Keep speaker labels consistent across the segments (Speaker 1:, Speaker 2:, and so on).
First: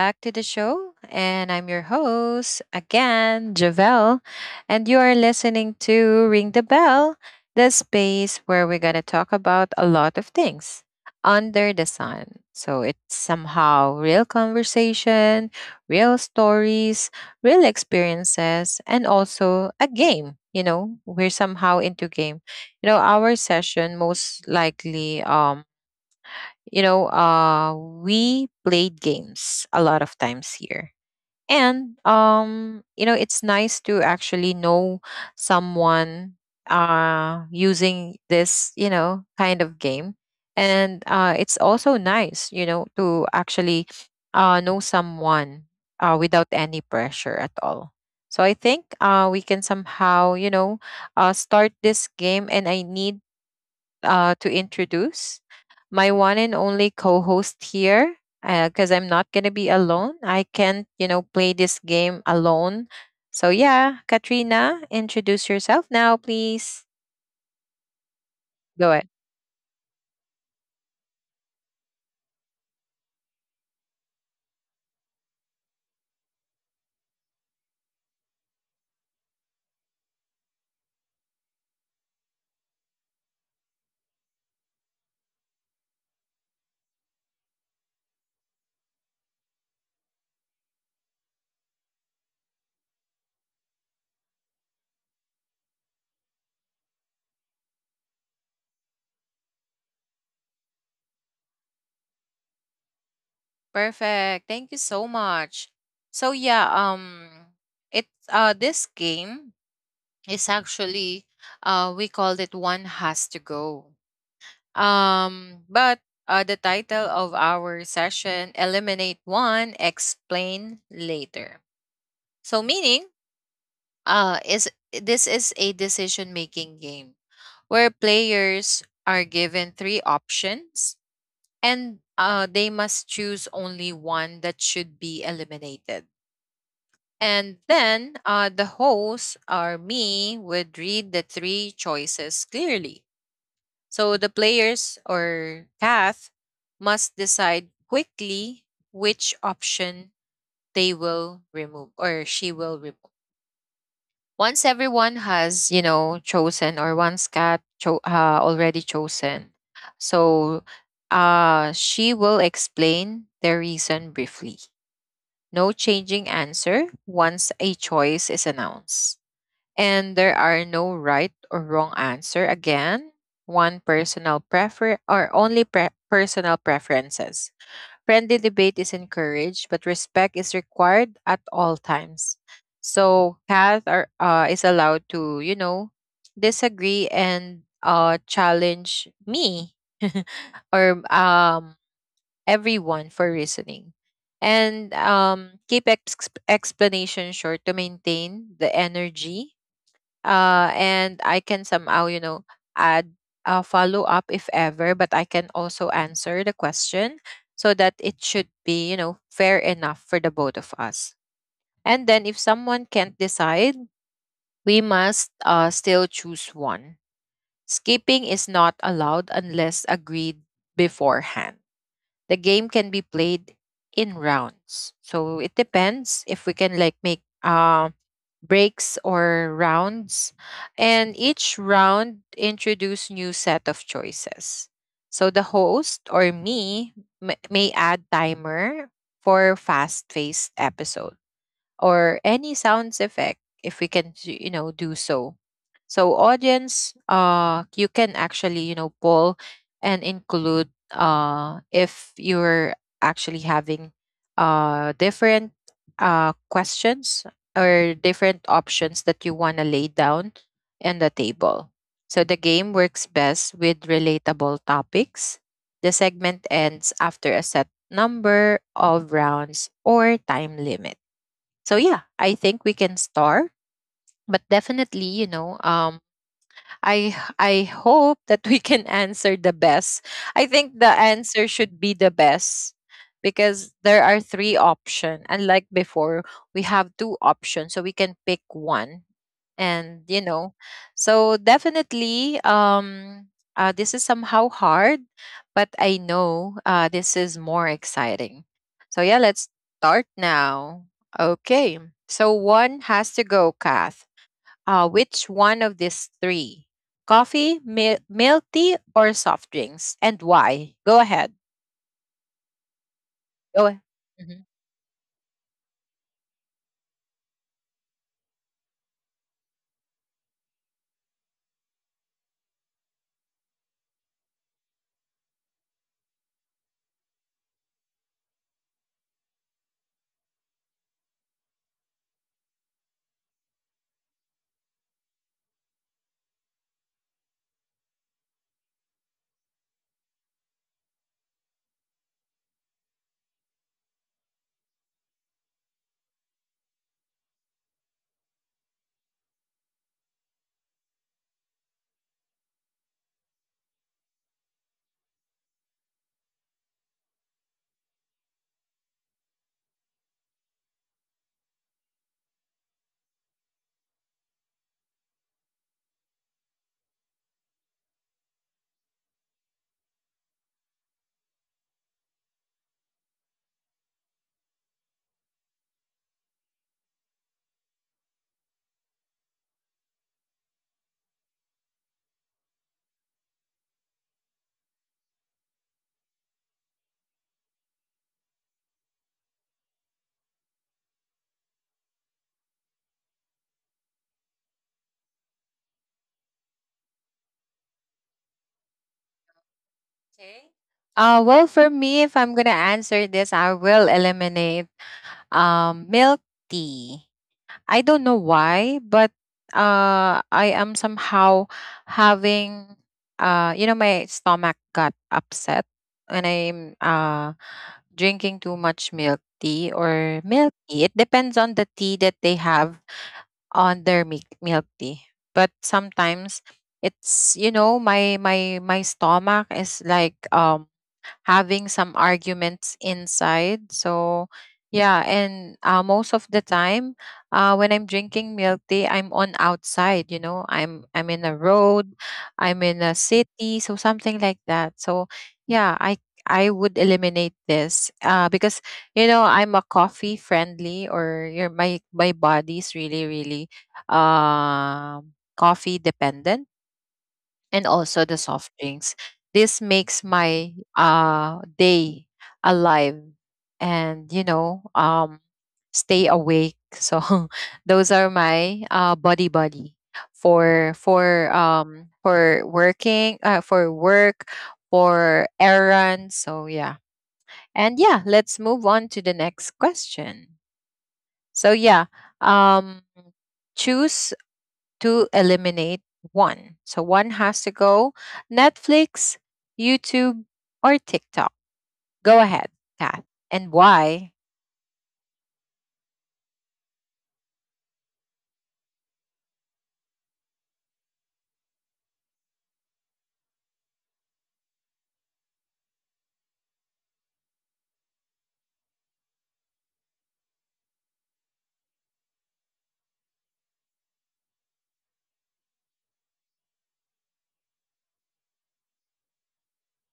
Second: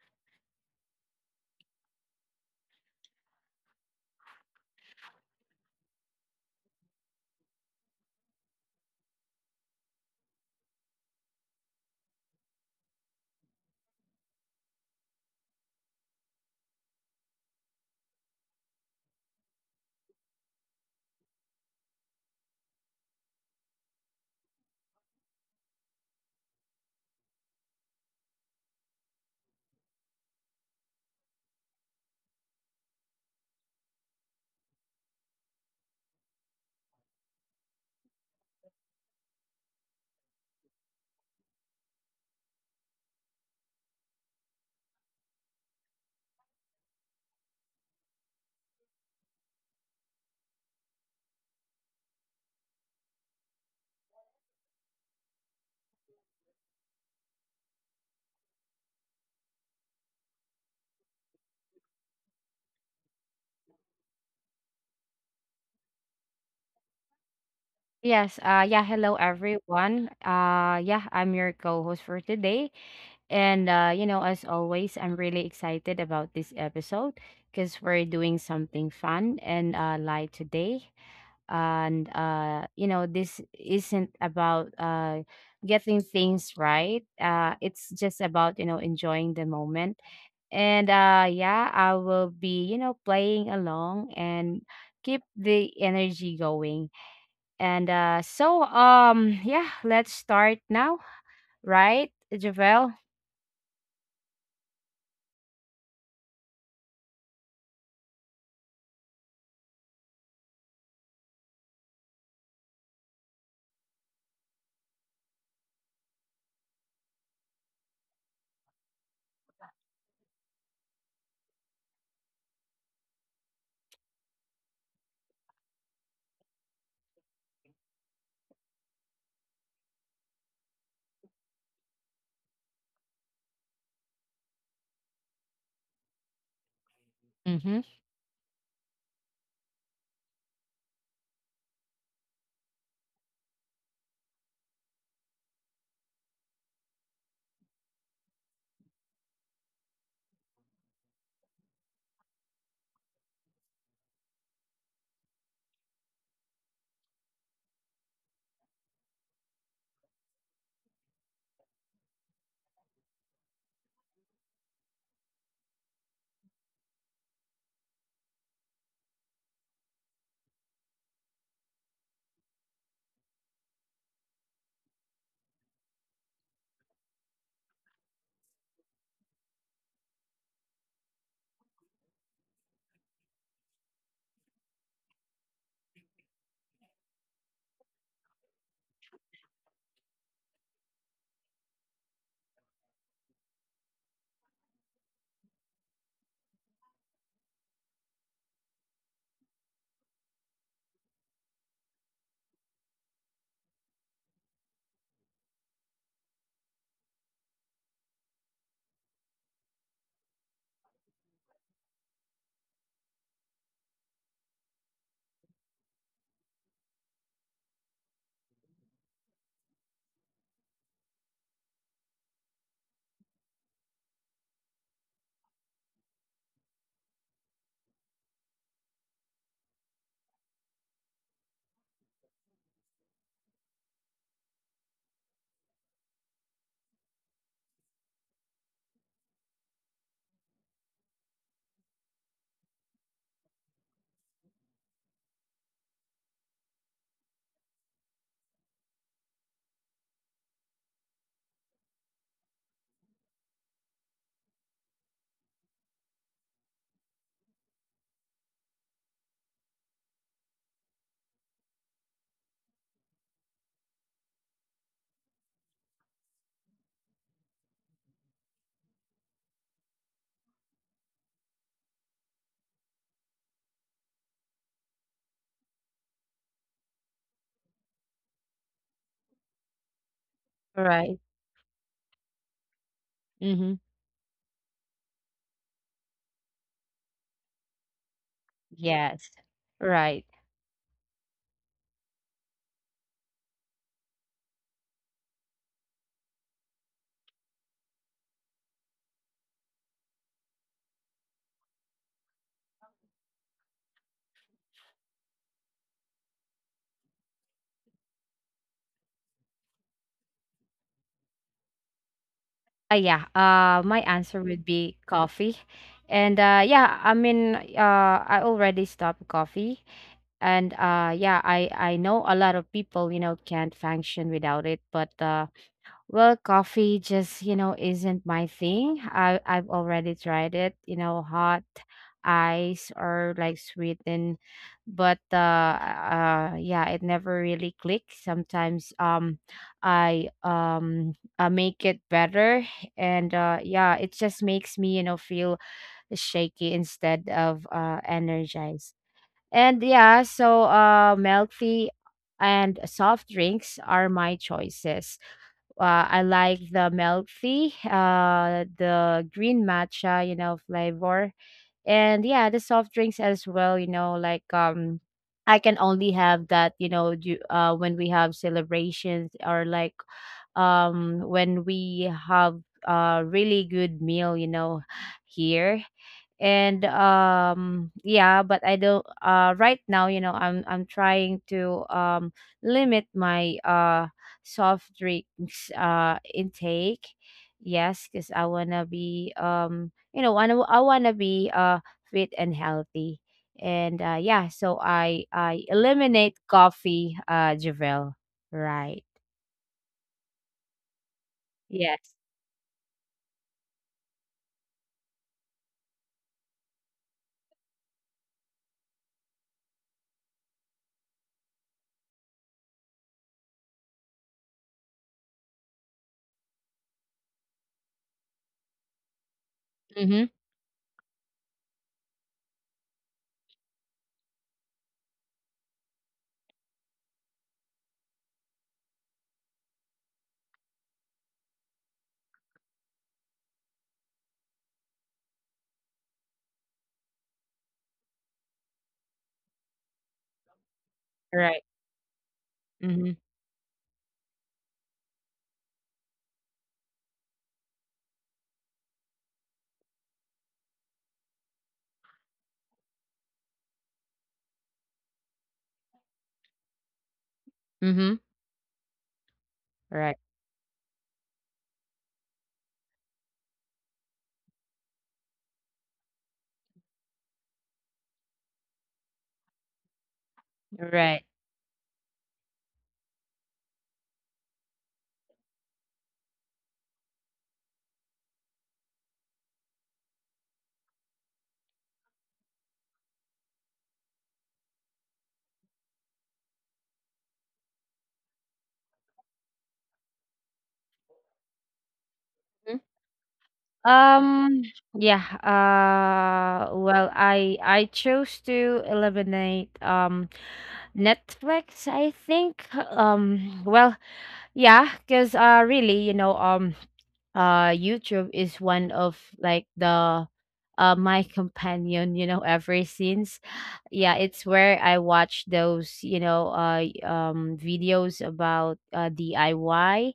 Speaker 1: back to the show. And I'm your host again, Javelle. And you are listening to Ring the Bell, the space where we're going to talk about a lot of things under the sun. So it's somehow real conversation, real stories, real experiences, and also a game. You know, we're somehow into game. You know, our session most likely we played games a lot of times here. And it's nice to actually know someone using this, kind of game. And it's also nice, to actually know someone without any pressure at all. So I think we can somehow, start this game, and I need to introduce my one and only co-host here, because I'm not gonna be alone. I can't, play this game alone. So yeah, Katrina, introduce yourself now, please.
Speaker 2: Yes,
Speaker 1: Go
Speaker 2: hello
Speaker 1: ahead.
Speaker 2: everyone. Yeah, I'm your co-host for today. As always, I'm really excited about this episode because we're doing something fun and light today. This isn't about getting things right. It's just about, you know, enjoying the moment. I will be, you know, playing along and keep the energy going. Yeah, let's start now, right, Javel?
Speaker 1: Perfect. Thank you so much. So yeah, it this game is actually we called it One Has to Go. But the title of our session, Eliminate One, Explain Later. So, meaning, is this is a decision making game where players are given three options, and they must choose only one that should be eliminated. And
Speaker 2: Mm-hmm.
Speaker 1: then the host or me would read the three choices clearly. So the players or path must decide quickly which option they will remove or she will remove. Once everyone has, chosen, or once already chosen, so she will explain the reason briefly. No changing answer once a choice is announced. And there are no right or wrong answer. Again, one personal prefer or only pre- personal preferences. Friendly debate is encouraged, but respect is required at all times. So Kath is allowed to, disagree and challenge me or everyone for reasoning, and keep explanation short to maintain the energy, and I can somehow, add a follow up if ever, but I can also answer the question so that it should be, fair enough for the both of us. And then if someone can't decide, we must still choose one. Skipping is not allowed unless agreed beforehand. The game can be played in rounds. So it depends if we can like make breaks or rounds. And each round introduce new set of choices. So the host or me may add timer for fast-paced episodes, or any sounds effect if we can do so, so audience, you can actually, poll and include if you're actually having different questions or different options that you want to lay down in the table. So the game works best with relatable topics. The segment ends after a set number of rounds or time limit. So yeah, I think we can start, but definitely, you know, I hope that we can answer the best. I think the
Speaker 2: Right.
Speaker 1: answer should be the best,
Speaker 2: Mm-hmm.
Speaker 1: because there are three options. Unlike before, we have two options so we can pick
Speaker 2: Yes.
Speaker 1: one,
Speaker 2: Right.
Speaker 1: and you know, so definitely this is somehow hard, but I know this is more exciting. So yeah, let's start now. Okay. So one has to go, Kath, which one of these three, coffee, milk tea, or soft drinks, and why? Go ahead.
Speaker 2: Yeah.
Speaker 1: Go ahead.
Speaker 2: My answer would be coffee, and yeah. I mean, I already stopped coffee, and yeah. I know a lot of people, you know, can't function without it, but well, coffee just, you know, isn't my thing. I've already tried it, you know, hot, ice or like sweetened, but yeah, it never really clicks. Sometimes I make it better, and yeah, it just makes me, you know, feel shaky instead of energized. And yeah, so milky and soft drinks are my choices. I like the milky, the green matcha, you know, flavor, and yeah, the soft drinks as well. You know, I can only have that, you know, when we have celebrations or when we have a really good meal, you know, here. And Yeah, but I don't right now, you know, I'm trying to limit my soft drinks intake. Yes, because I want to be, I want to be fit and healthy. And yeah, so I eliminate coffee, Javel, right?
Speaker 1: Okay. Well, for
Speaker 2: Yes.
Speaker 1: me, if I'm gonna answer this, I will eliminate milk tea. I don't know why, but I am somehow having, my stomach got upset when I'm drinking too much milk tea
Speaker 2: Mm-hmm.
Speaker 1: or milk tea. It depends on the tea that they have on their milk tea. But sometimes it's, you know, my my stomach is like having some arguments inside. So, yeah, and most of the time, when I'm drinking milk tea, I'm on outside. You know, I'm in a
Speaker 2: Right.
Speaker 1: road, I'm in a
Speaker 2: Mm-hmm.
Speaker 1: city, so something like that. So, yeah, I would eliminate this because you know I'm a coffee friendly, or your my body's really really um coffee dependent, and
Speaker 2: Mm-hmm.
Speaker 1: also the soft drinks. This
Speaker 2: Right.
Speaker 1: makes my day alive and, you know, stay awake. So those are my uh, body for
Speaker 2: Right.
Speaker 1: working, for work, for errands. So yeah, and yeah, let's move on to the next question. So yeah, um choose to eliminate one. So one has to go, Netflix, YouTube, or TikTok. Go ahead, Kath. And why?
Speaker 2: Um, I chose to eliminate Netflix, I think. Well, yeah, because really, you know, YouTube is one of like the my companion, you know, ever since. Yeah, it's where I watch those, you know, videos about DIY.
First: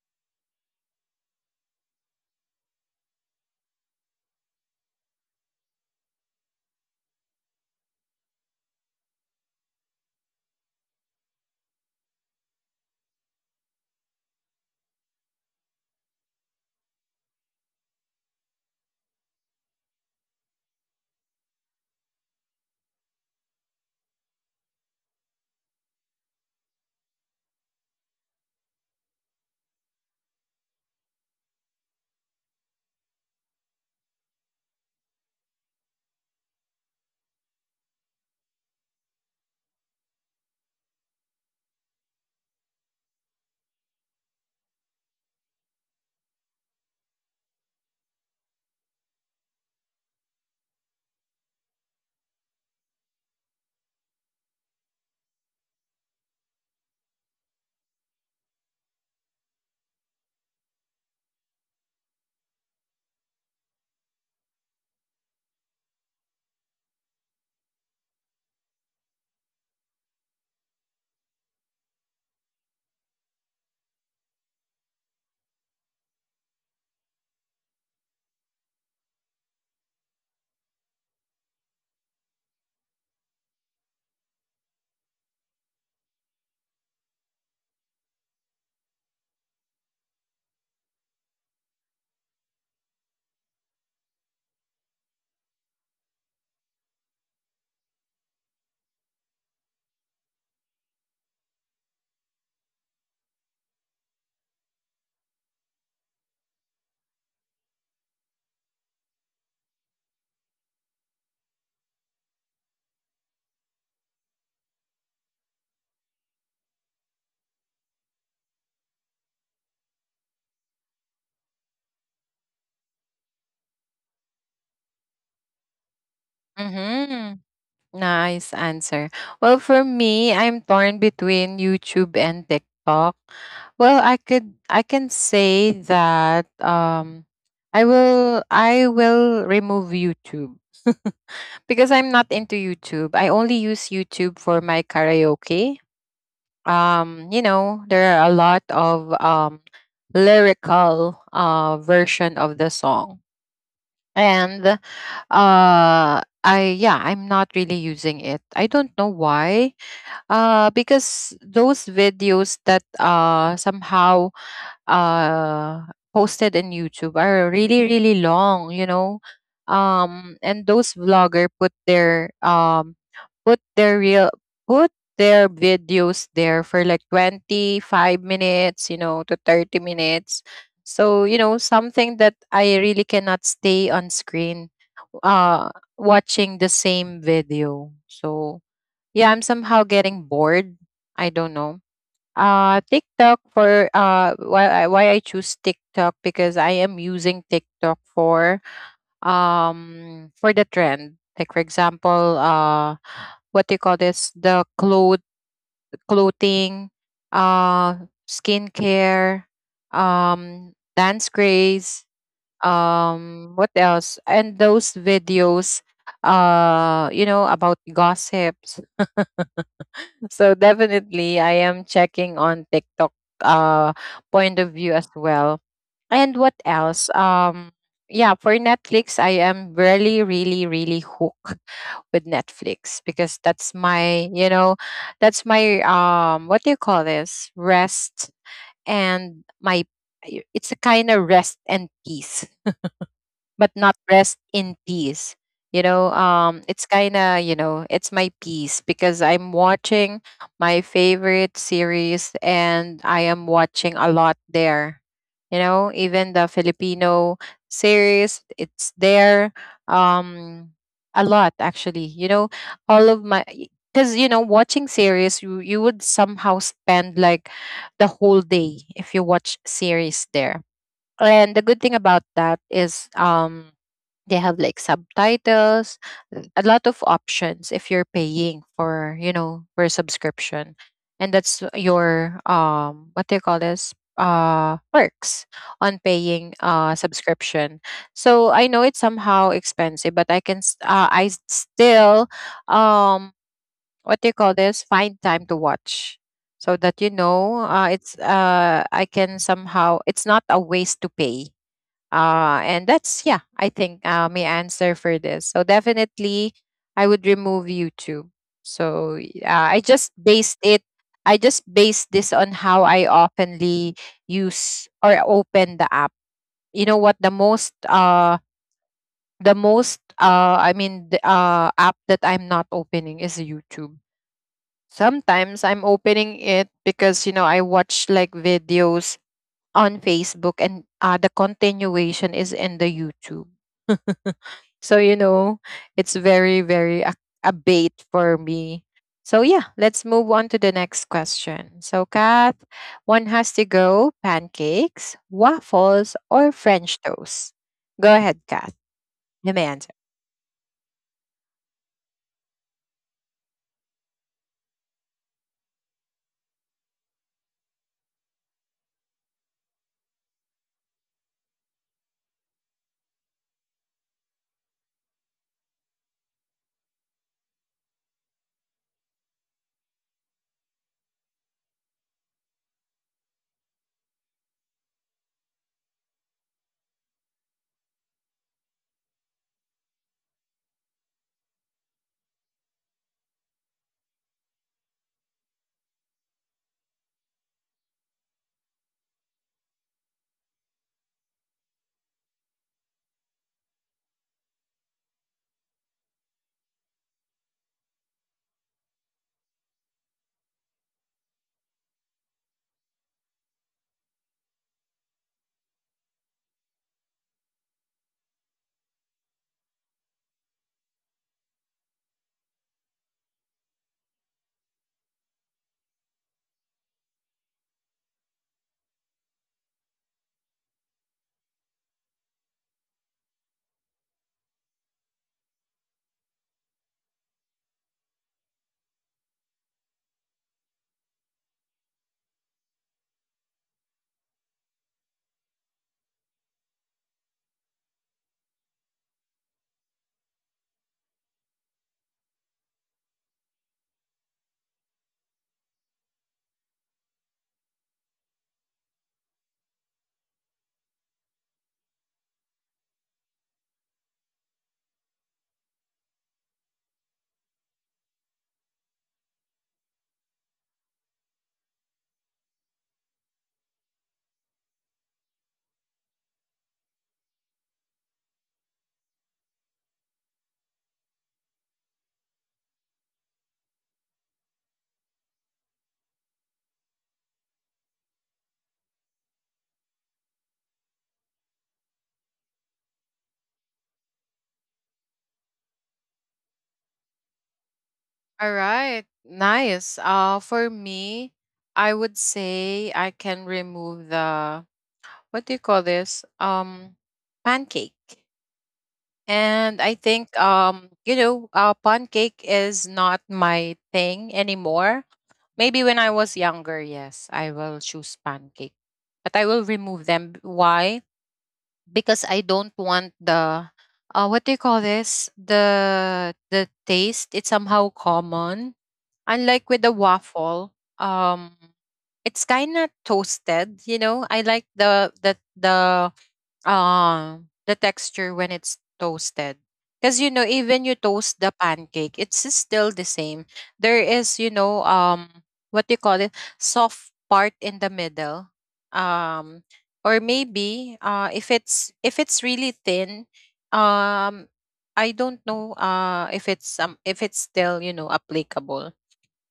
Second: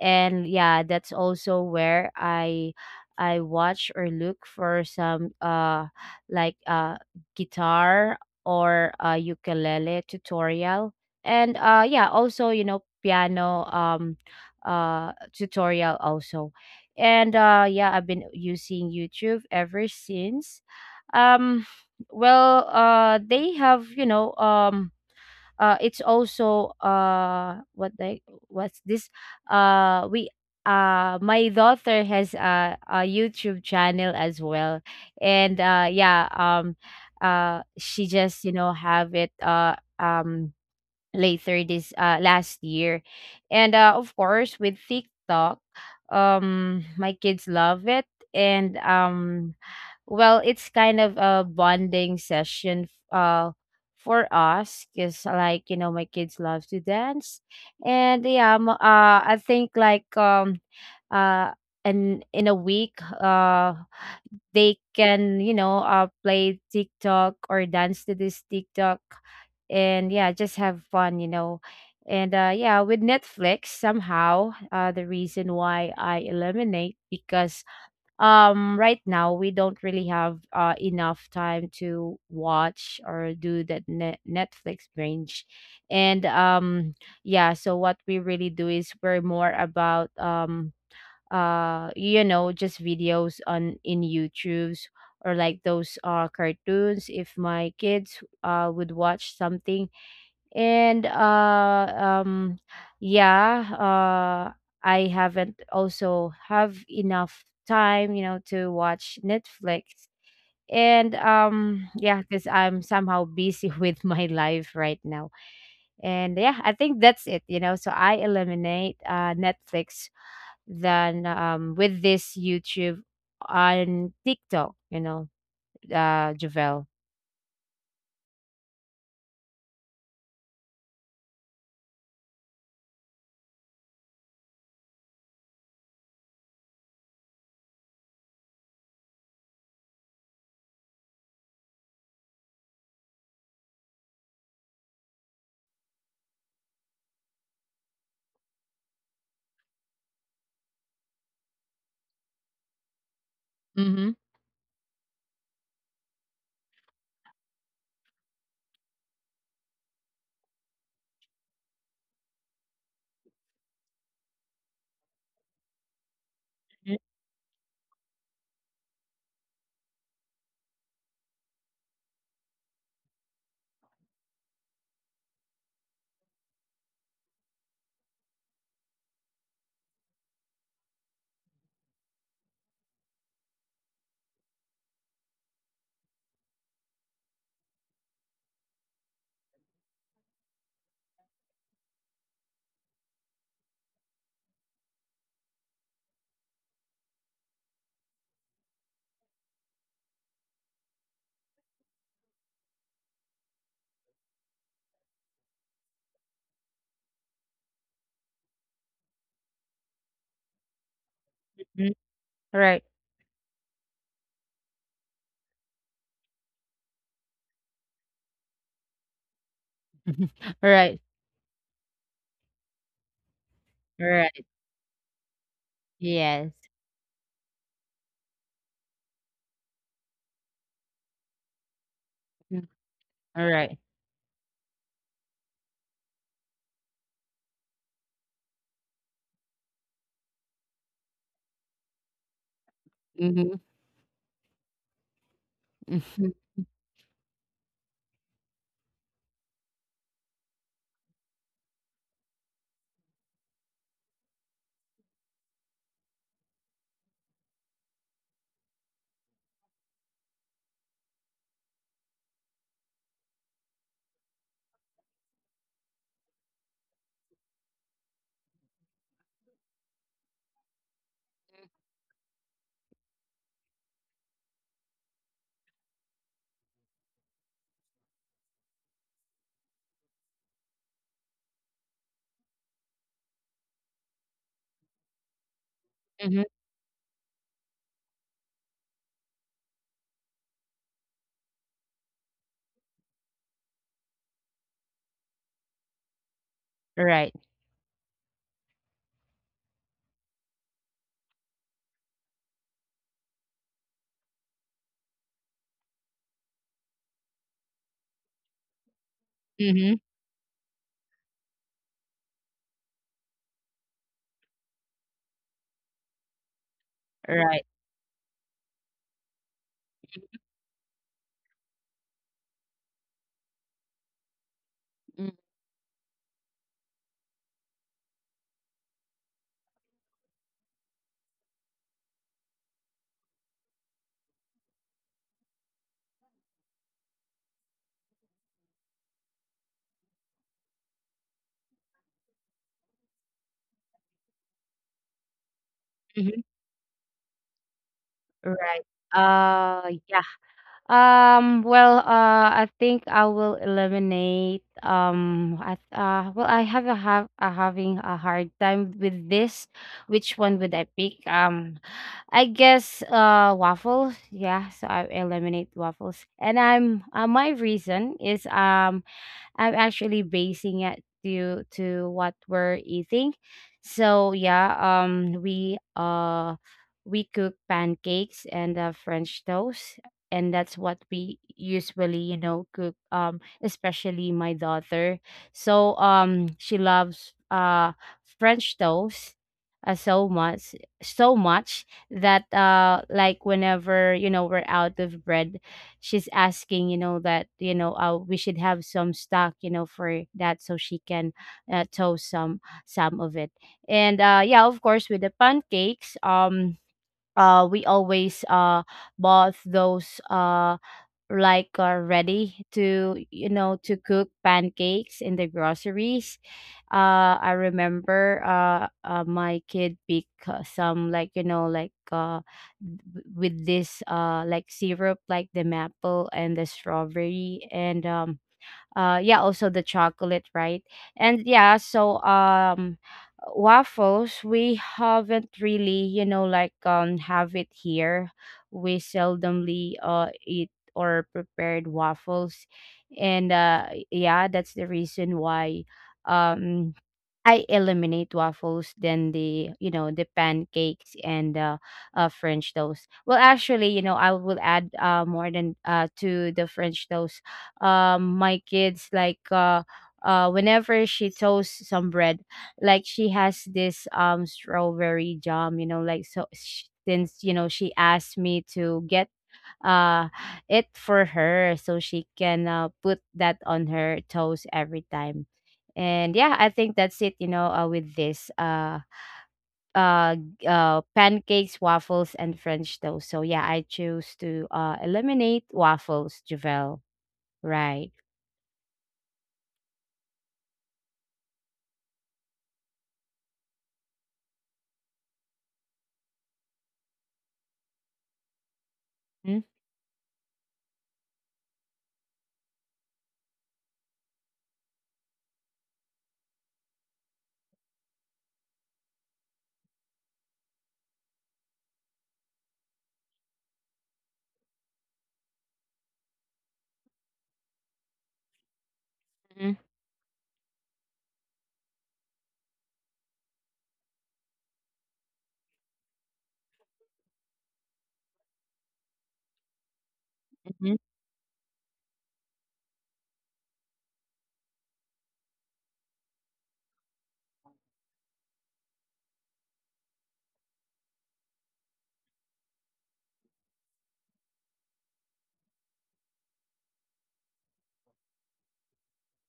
Speaker 2: And yeah, that's also where I watch or look for some like uh guitar or ukulele tutorial. And yeah, also, you know, piano, tutorial also. And yeah, I've been using YouTube ever since. um they have, you know, it's also what they what's this we my daughter has a YouTube channel as well. And yeah She just, you know, have it later this last year. And of course, with TikTok, my kids love it. And Well, it's kind of a bonding session uh for us because, like, you know, my kids love to dance. And yeah I think like uh and in a week, uh they can, you know, play TikTok or dance to this TikTok and yeah, just have fun, you know. And yeah, with Netflix, somehow the reason why I eliminate because right now we don't really have enough time to watch or do that Netflix binge. And yeah, so what we really do is we're more about, you know, just videos on, in YouTubes, or like those cartoons if my kids would watch something. And uh um yeah, I haven't also have enough time, you know, to watch Netflix. And yeah, cuz I'm somehow busy with my life right now. And yeah, I think that's it, you know. So I eliminate Netflix than with this YouTube on TikTok, you know, Javel.
Speaker 1: Mm-hmm. Nice answer. Well, for me, I'm torn between YouTube and TikTok. Well, I can say that um, I will remove YouTube because I'm not into YouTube. I only use YouTube for my karaoke. You know, there are a lot of lyrical version of the song,
Speaker 2: Mhm.
Speaker 1: and I yeah, I'm not really using it. I don't know why, because those videos that somehow uh posted in YouTube are really long, you know. And those vlogger put their real put their videos there for like 25 minutes, you know, to 30 minutes. So, you know, something that I really cannot stay on screen uh watching the same video. So, yeah, I'm somehow getting bored. I don't know. TikTok, for why I choose TikTok, because I am using TikTok for the trend. Like for example, what do you call this? The clothing, skincare, dance
Speaker 2: Mhm.
Speaker 1: craze,
Speaker 2: Right.
Speaker 1: what else? And those videos you know about gossips. So
Speaker 2: Right.
Speaker 1: definitely I am checking on TikTok uh
Speaker 2: Right.
Speaker 1: point of view as well. And
Speaker 2: Yes.
Speaker 1: what else? Yeah, for Netflix, I am really hooked with Netflix because that's
Speaker 2: Alright.
Speaker 1: my, you know, that's my what do you call this? Rest, and my it's a kind of rest and peace,
Speaker 2: Mhm.
Speaker 1: but not rest in peace. You know,
Speaker 2: Mhm.
Speaker 1: it's kind of, you know, it's my peace because I'm watching my favorite series, and I am watching a lot there. You know, even the Filipino series, it's there. Um, a lot actually. You know, all of my, because you know, watching series, you would somehow spend like the whole day if you watch series there. And the good thing about that is they have like subtitles, a lot of options if you're paying for, you know, for a subscription. And that's your what do you call this? Perks on
Speaker 2: Mhm.
Speaker 1: paying subscription. So I know it's somehow expensive, but I still um what do you call this? Find time to watch, so
Speaker 2: Right.
Speaker 1: that you know it's I can somehow, it's not a waste to pay, and that's, yeah, I think my answer for this. So definitely, I would remove YouTube. So
Speaker 2: Mhm.
Speaker 1: I just based it. I just based this on how I oftenly use or open the app. You know what?
Speaker 2: Right.
Speaker 1: The most I mean, the app that I'm not opening is YouTube.
Speaker 2: Mm,
Speaker 1: Sometimes I'm opening it because you know I watch like videos on Facebook, and the continuation is in the YouTube. So, you know, it's very, very a bait for me. So, yeah, let's move on to the next question. So, Kath, one has to go, pancakes, waffles,
Speaker 2: mhm.
Speaker 1: or French toast. Go ahead, Kath.
Speaker 2: Right.
Speaker 1: You may answer.
Speaker 2: Uh, yeah. I think I will eliminate, well, I have a having a hard time with this. Which one would I pick? I guess, waffles. Yeah, so I eliminate waffles. And my reason is, I'm actually basing it to what we're eating. So yeah, we cook pancakes and French toast, and that's what we usually, you know, cook, especially my daughter. So she loves French toast so much, so much that like, whenever, you know, we're out of bread, she's asking, you know, that you know, we should have some stock, you know, for that so she can tow some of it. And yeah, of course, with the pancakes, we always bought those like are ready to, you know, to cook pancakes in the groceries. I remember My kid pick, some, like, you know, with this like syrup, like the maple and the strawberry, and yeah, also the chocolate, right? And yeah, so waffles, we haven't really, you know, have it here. We seldomly eat or prepared waffles. And yeah, that's the reason why, um I eliminate waffles, then the, you know, the pancakes and French toast. Well, actually, you know, I will add more than to the French toast. My kids like whenever she toasts some bread, like she has this strawberry jam, you know, like so. Since, you know, she asked me to get uh it for her so she can, put that on her toes every time. And yeah, I think that's it, you know, with this pancakes, waffles and French toast. So yeah, I choose to eliminate waffles, Javel, right?
Speaker 1: All right, nice. For me, I would say I can remove the, what do you call this? Pancake. And I think you know, pancake is not my thing anymore. Maybe when I was younger, yes, I will choose pancake. But I will remove them. Why? Because I don't want the what do you call this? The taste. It's somehow common. Unlike
Speaker 2: Mm-hmm.
Speaker 1: with the waffle, um it's kinda toasted, you know. I like the texture when it's toasted, because you know, even you
Speaker 2: Hmm.
Speaker 1: toast the pancake, it's still the same. There is, you know, what do you call it, soft part in the middle, um or maybe if it's, if it's really thin, um I don't know if it's, if it's still, you know, applicable.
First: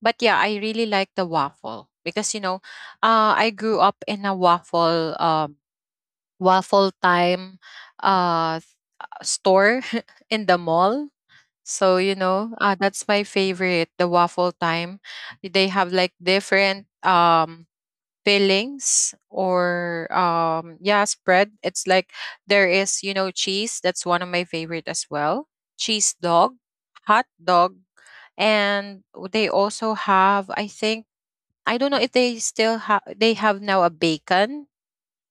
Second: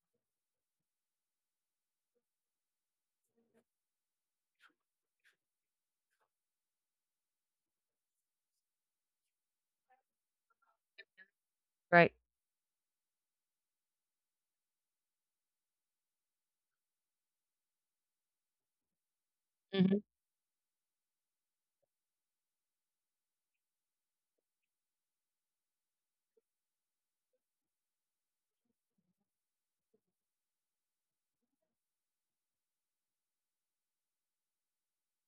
Speaker 1: But yeah, I really like the waffle, because you know, I grew up in a waffle, waffle time, uh store in the mall. So,
Speaker 2: Right.
Speaker 1: you know, that's my favorite, the waffle time. They have like different fillings
Speaker 2: Hmm.
Speaker 1: or yeah, spread. It's like there is, you know, cheese. That's one of my favorite as well. Cheese dog, hot dog, and they also have I think I don't know if they still have they have now a bacon.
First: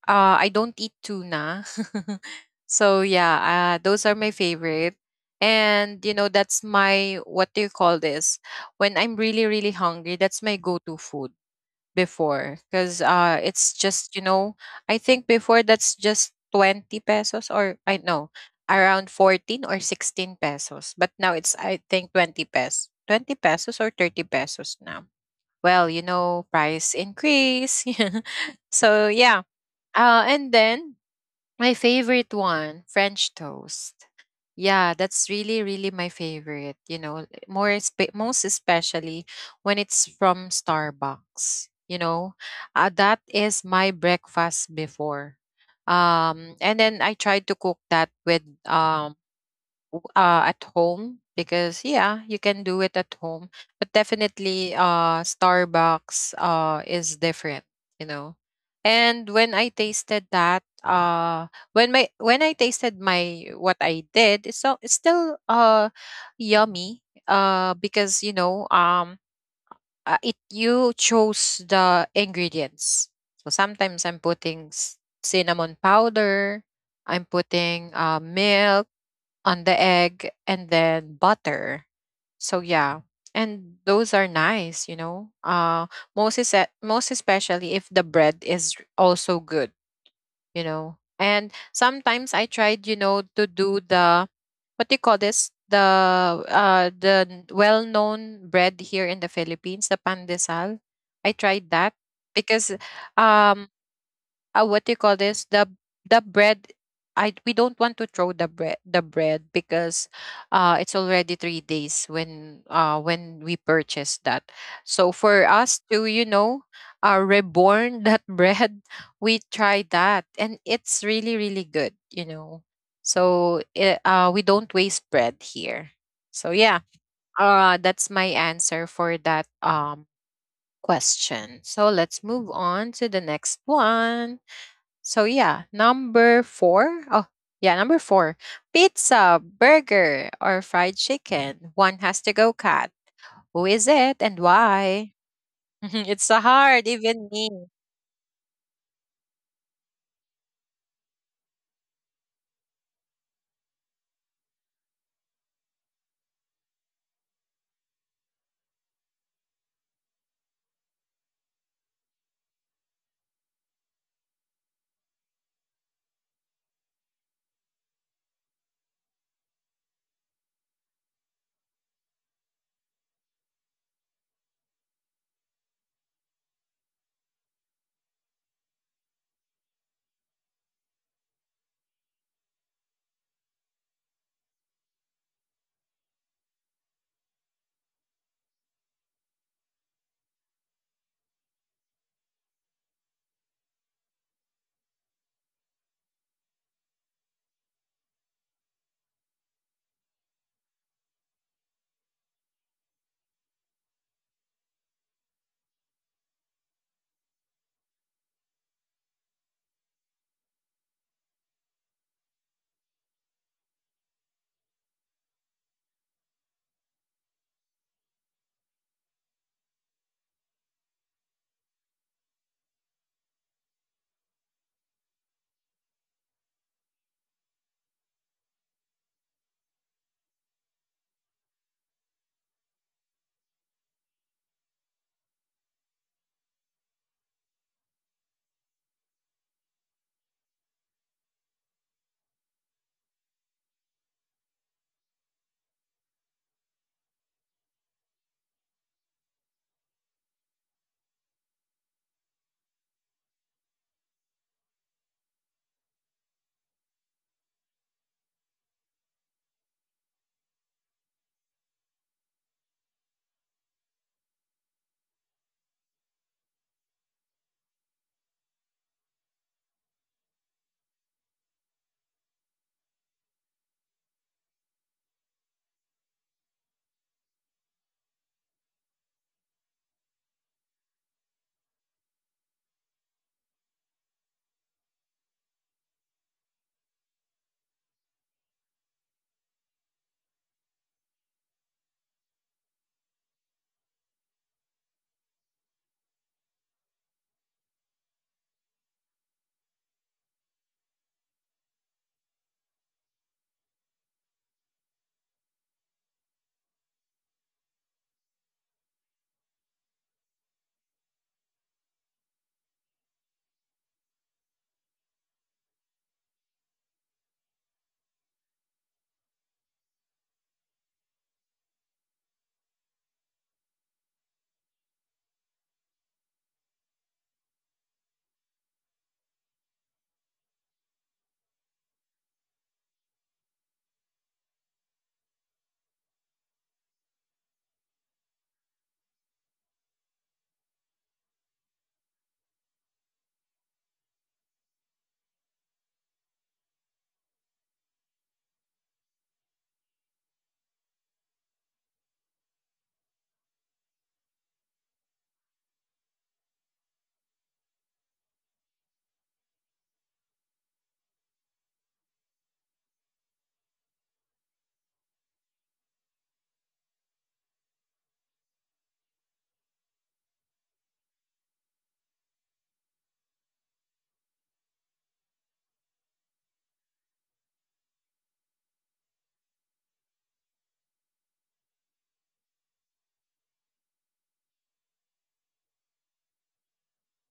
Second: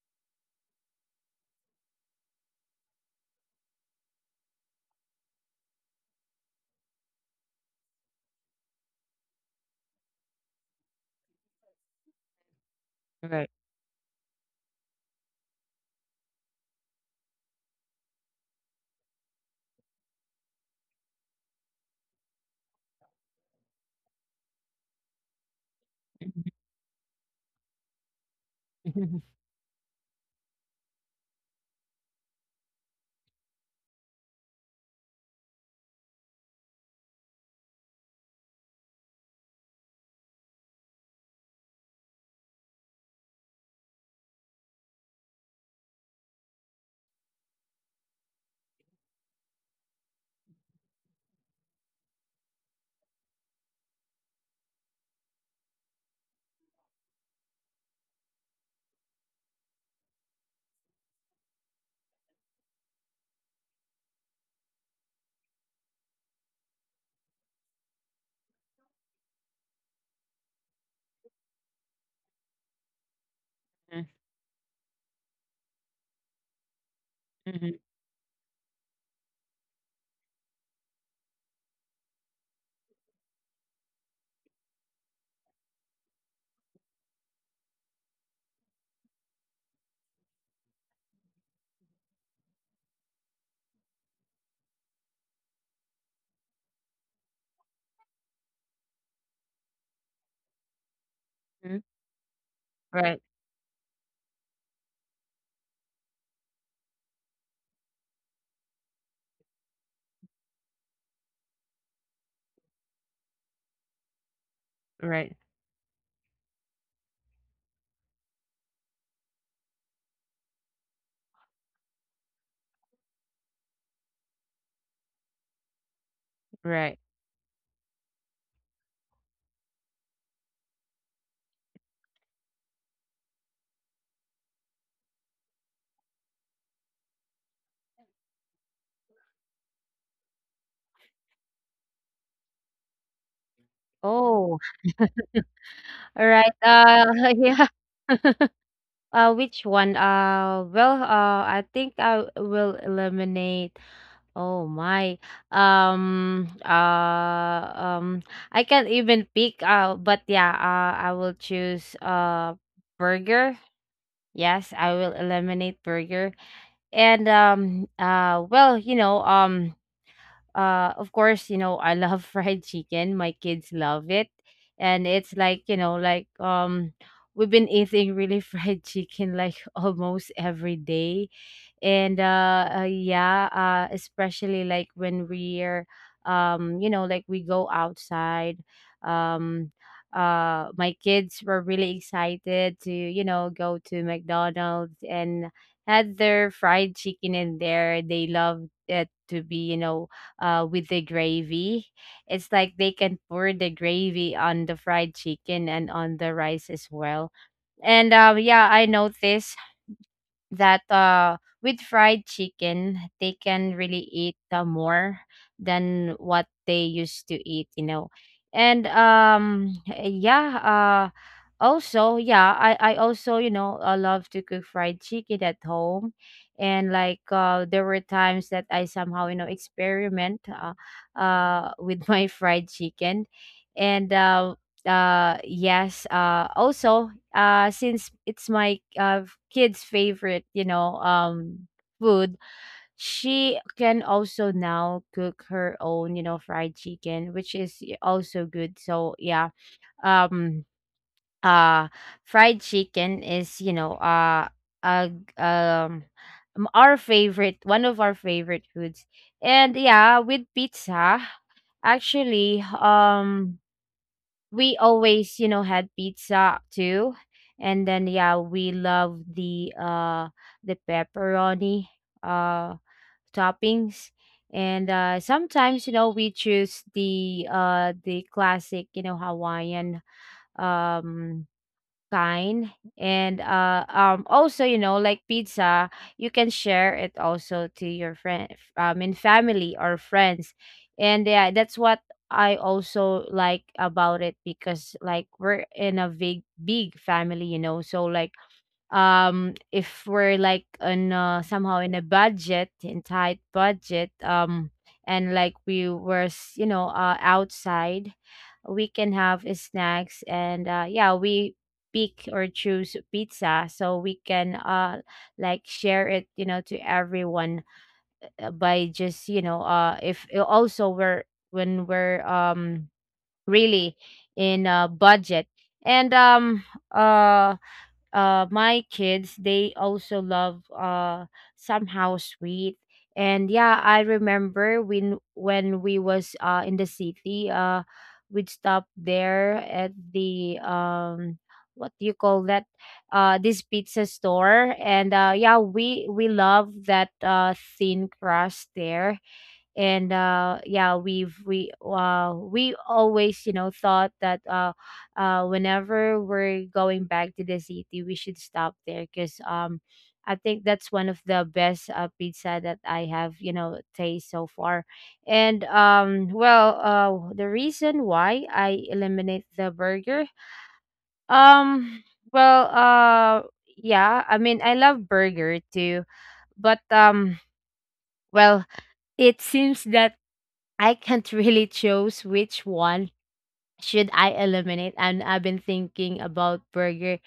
Speaker 1: I don't eat tuna. So those are my favorite. And you know, that's my, what do you call this? When I'm really, really hungry, that's my go-to food before. Because
Speaker 2: Right.
Speaker 1: it's just, you know, I think before that's just 20 pesos or I know around 14 or 16 pesos. But now it's I think 20 pesos. 20 pesos or 30 pesos now. Well, you know,
Speaker 2: Mhm.
Speaker 1: price increase. so
Speaker 2: Mhm.
Speaker 1: yeah and then my favorite one, French toast. Yeah, that's really, really my favorite. You know, more most especially when it's from Starbucks. That is my breakfast before. And then I tried to cook that with at home because yeah, you can do it at home, but definitely Starbucks is different, you know. And when I tasted that, when I tasted my what I did it's still yummy, because you know, it, you chose the ingredients. So sometimes I'm putting cinnamon powder, I'm
Speaker 2: Mhm.
Speaker 1: putting milk on the egg and then butter. So yeah, and those are nice, you know. Most is Most especially if the bread is also good, you know. And sometimes I tried, you know, to do the, what do you call this? The well-known bread here in the Philippines, the pandesal. I tried
Speaker 2: Mhm.
Speaker 1: that because
Speaker 2: Right.
Speaker 1: um what do you call this, the bread, I we don't want to throw the bread because it's already 3 days when we purchased that. So
Speaker 2: Right.
Speaker 1: for us to, you know, reborn that bread, we try that and it's really, really good, you know. So we don't waste bread here. So yeah,
Speaker 2: Right.
Speaker 1: that's my answer for that question. So let's move on to the next one. So yeah, number four. Oh, yeah, number four. Pizza, burger, or fried chicken. One has to go, Cat. Who is it and
Speaker 2: Oh,
Speaker 1: why? It's
Speaker 2: all
Speaker 1: so
Speaker 2: right
Speaker 1: hard, even me.
Speaker 2: yeah Which one? I think I will eliminate. Oh my. Um, uh, um, I can't even pick. But yeah, I will choose burger. Yes, I will eliminate burger. And Well, you know, of course, you know, I love fried chicken, my kids love it, and it's like, you know, we've been eating really fried chicken like almost every day. And yeah, especially like when we're you know, like we go outside. um my kids were really excited to, you know, go to McDonald's and had their fried chicken in there. They loved it to be, you know, with the gravy. It's like they can pour the gravy on the fried chicken and on the rice as well. And yeah, I noticed that, with fried chicken, they can really eat, more than what they used to eat, you know. And Yeah, also, yeah, I also, you know, I love to cook fried chicken at home. And there were times that I somehow, you know, experiment, with my fried chicken. And yes, also since it's my kid's favorite, you know, food, she can also now cook her own, you know, fried chicken, which is also good. So yeah, um uh fried chicken is, you know, uh um our favorite, one of our favorite foods. And yeah, with pizza, actually, we always, you know, had pizza too. And then yeah, we love the pepperoni uh toppings. And sometimes, we choose the classic, you know, Hawaiian um kind. And also, you know, like pizza, you can share it also to your friend, in family or friends. And yeah, that's what I also like about it, because like we're in a big big family, you know, so like, if we're like on somehow in a budget, in tight budget, and like you know, outside, we can have snacks, and yeah, we pick or choose pizza so we can like share it, you know, to everyone, by just, you know, if also we're when we're really in a budget. And uh my kids, they also love somehow sweet. And yeah, I remember when we was in the city. We'd stop there at the what do you call that, this pizza store, and yeah, we love that thin crust there. And yeah, we always, you know, thought that whenever we're going back to the city we should stop there, because I think that's one of the best pizza that I have, you know, taste so far. And the reason why I eliminate the burger, um well uh yeah, I mean, I love burger too, but well it seems that I can't really choose which one should I eliminate, and I've been thinking about burger.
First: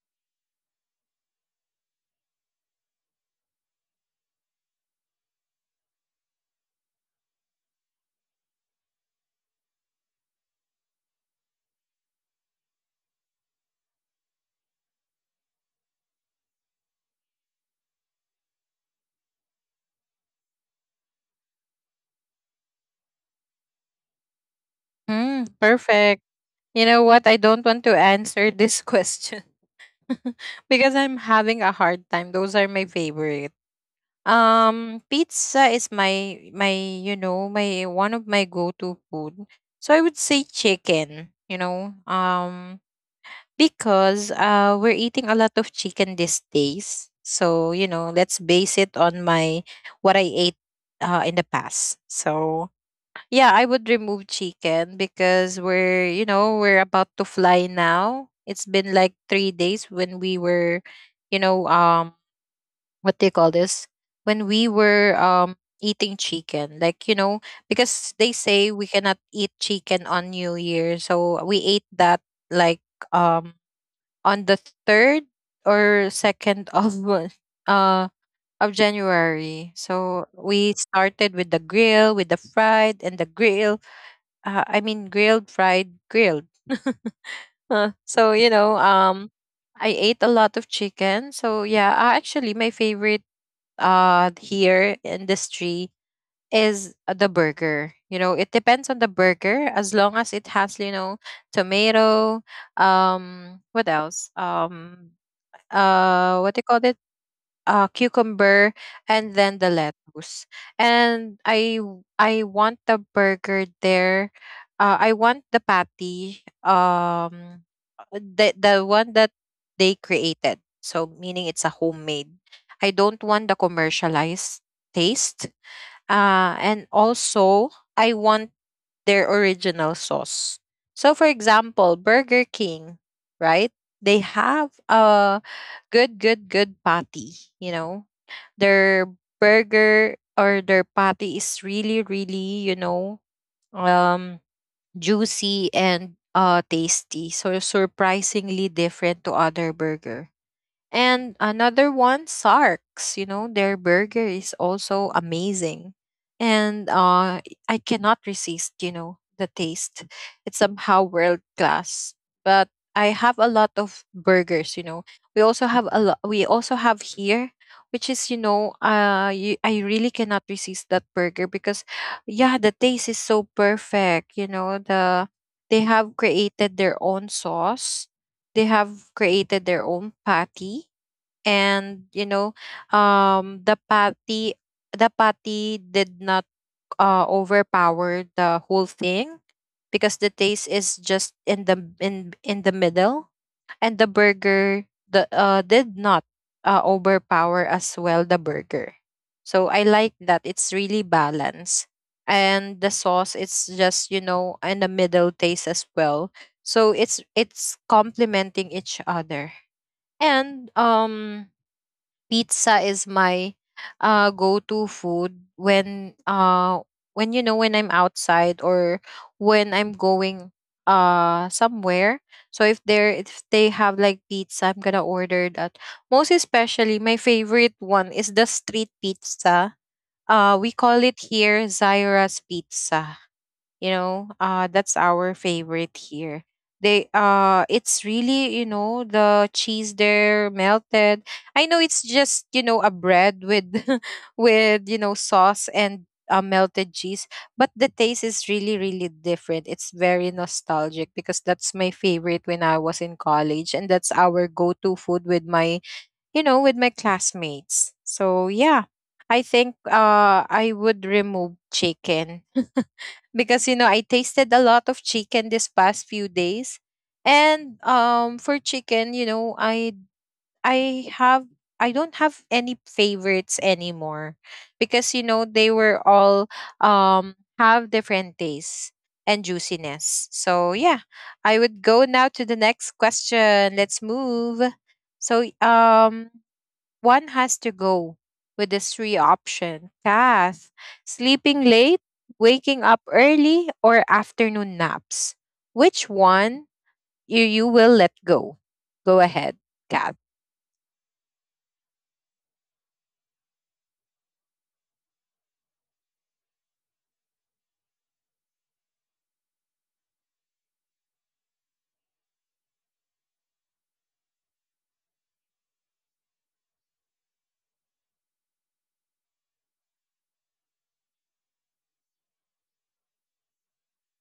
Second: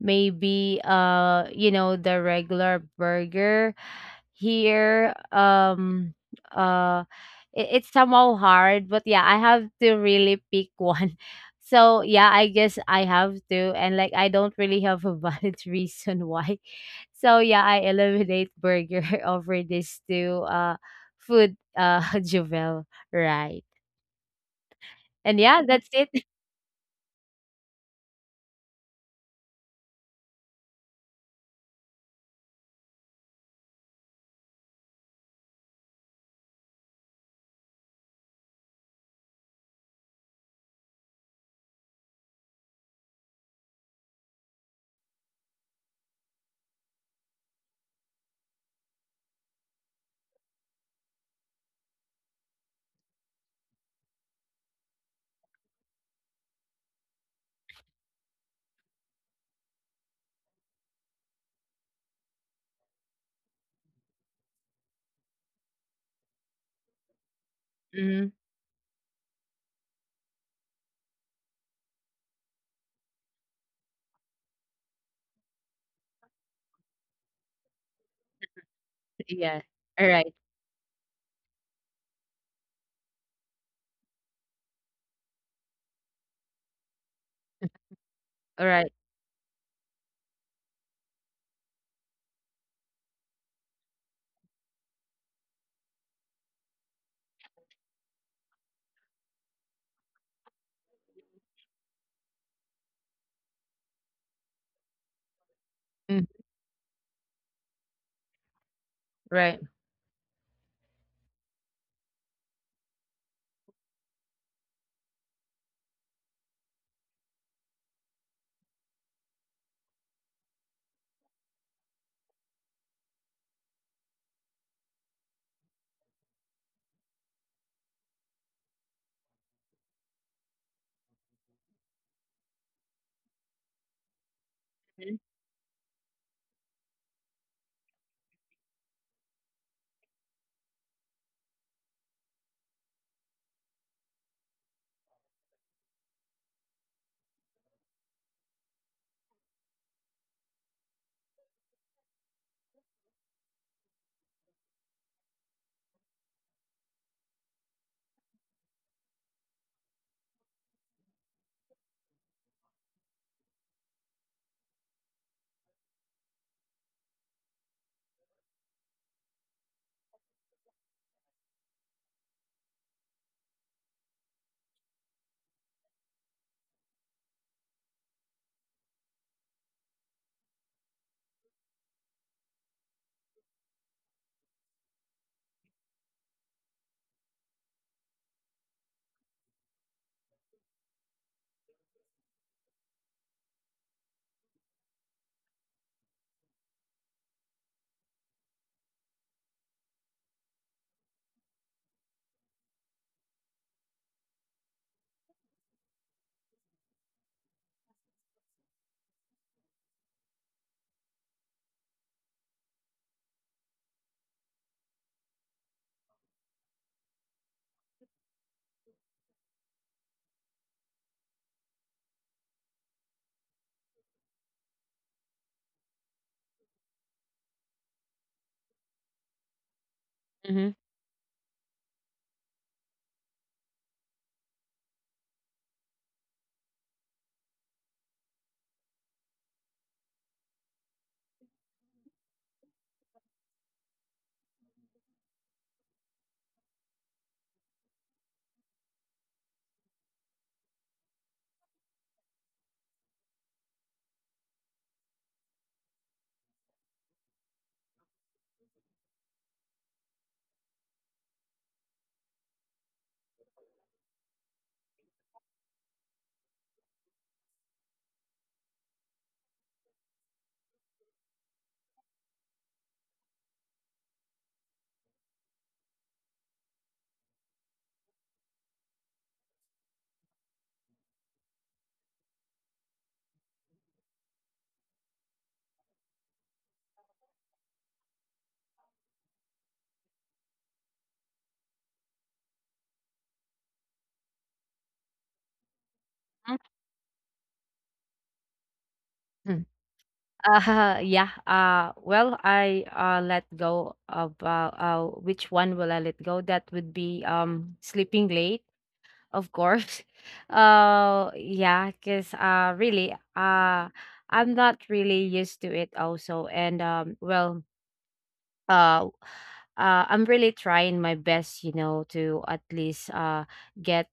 Speaker 2: Maybe you know, the regular burger here. Uh it's somehow hard, but yeah, I have to really pick one so yeah, I guess I have to, and like I don't really have a valid reason why. So yeah, I eliminate burger over these two food Jovel, right? And
Speaker 1: Hmm.
Speaker 2: yeah, that's it.
Speaker 1: Perfect. You know what? I don't want to answer this question because I'm having a hard time. Those are my favorite. Pizza is my you know, my one of my go to food. So I would say chicken. Because we're eating a lot of chicken these days. So, you know, let's base it on my what I ate in the past. So, yeah, I would remove chicken because we're, you know, we're about to fly now. It's been like 3 days when we were, you know, what do you call this? When we were eating chicken, like you know, because
Speaker 2: Mhm.
Speaker 1: they say we cannot eat chicken on New Year, so we ate that like um on the third or second of uh of
Speaker 2: Yeah.
Speaker 1: January.
Speaker 2: Alright,
Speaker 1: So we started with the grill, with the fried and the grill. I mean grilled, fried, grilled. Huh. So you know,
Speaker 2: alright.
Speaker 1: I ate a lot of chicken. So yeah, actually my favorite here industry is the burger. You know, it depends on the burger, as long as it has you know, tomato. What else?
Speaker 2: Mm,
Speaker 1: What do you call it, cucumber, and then
Speaker 2: right.
Speaker 1: the lettuce. And I want the burger there. I want the patty, the one that they created, so meaning it's a homemade. I don't want the commercialized taste. And also I want their original sauce. So, for example, Burger King, right? They have
Speaker 2: Mhm,
Speaker 1: a good patty. You know, their burger or their patty is really, really, you know, um, juicy and tasty. So surprisingly different to other burger. And another one, Sark's, you know, their burger is also amazing. And I cannot resist, you know, the taste. It's somehow world class. But I have a lot of burgers, you know. We also have here, which is, you know, I really cannot resist that burger because, yeah, the taste is so perfect, you know, the, they have created their own sauce. They have created their own patty. And you know, um the patty the patty did not overpower the whole thing, because the taste is just in the middle, and the did not overpower as well the burger. So I like that, it's really balanced. And the sauce, it's just, you know, in the middle taste as well. So it's complementing each other. And Pizza is my go-to food when you know, when I'm outside or when I'm going somewhere. So if there if they have like pizza, I'm gonna order that. Most especially my favorite one is the street pizza. We
Speaker 2: mhm.
Speaker 1: call it here Zaira's pizza, you know. That's our favorite here. They It's really, you know, the cheese there melted. I know it's just, you know, a bread with with, you know, sauce and melted cheese, but the taste is really, really different. It's very nostalgic, because that's my favorite when I was in college, and that's our go-to food with my, you know, with my classmates. So yeah, I think I would remove chicken because you know, I tasted a lot of chicken this past few days. And for chicken, you know, I have I don't have any favorites anymore, because you know, they were all have different tastes and juiciness. So yeah, I would go now to the next question. Let's move. So one has to go with the three option path: sleeping late, waking up early, or afternoon naps. Which one you will let go? Go ahead,
Speaker 2: Mm.
Speaker 1: Kath.
Speaker 2: Uh, yeah, well, let go of, which one will I let go? That would be, sleeping late, of course. Yeah, cause really, I'm not really used to it also. And, uh I'm really trying my best, you know, to at least get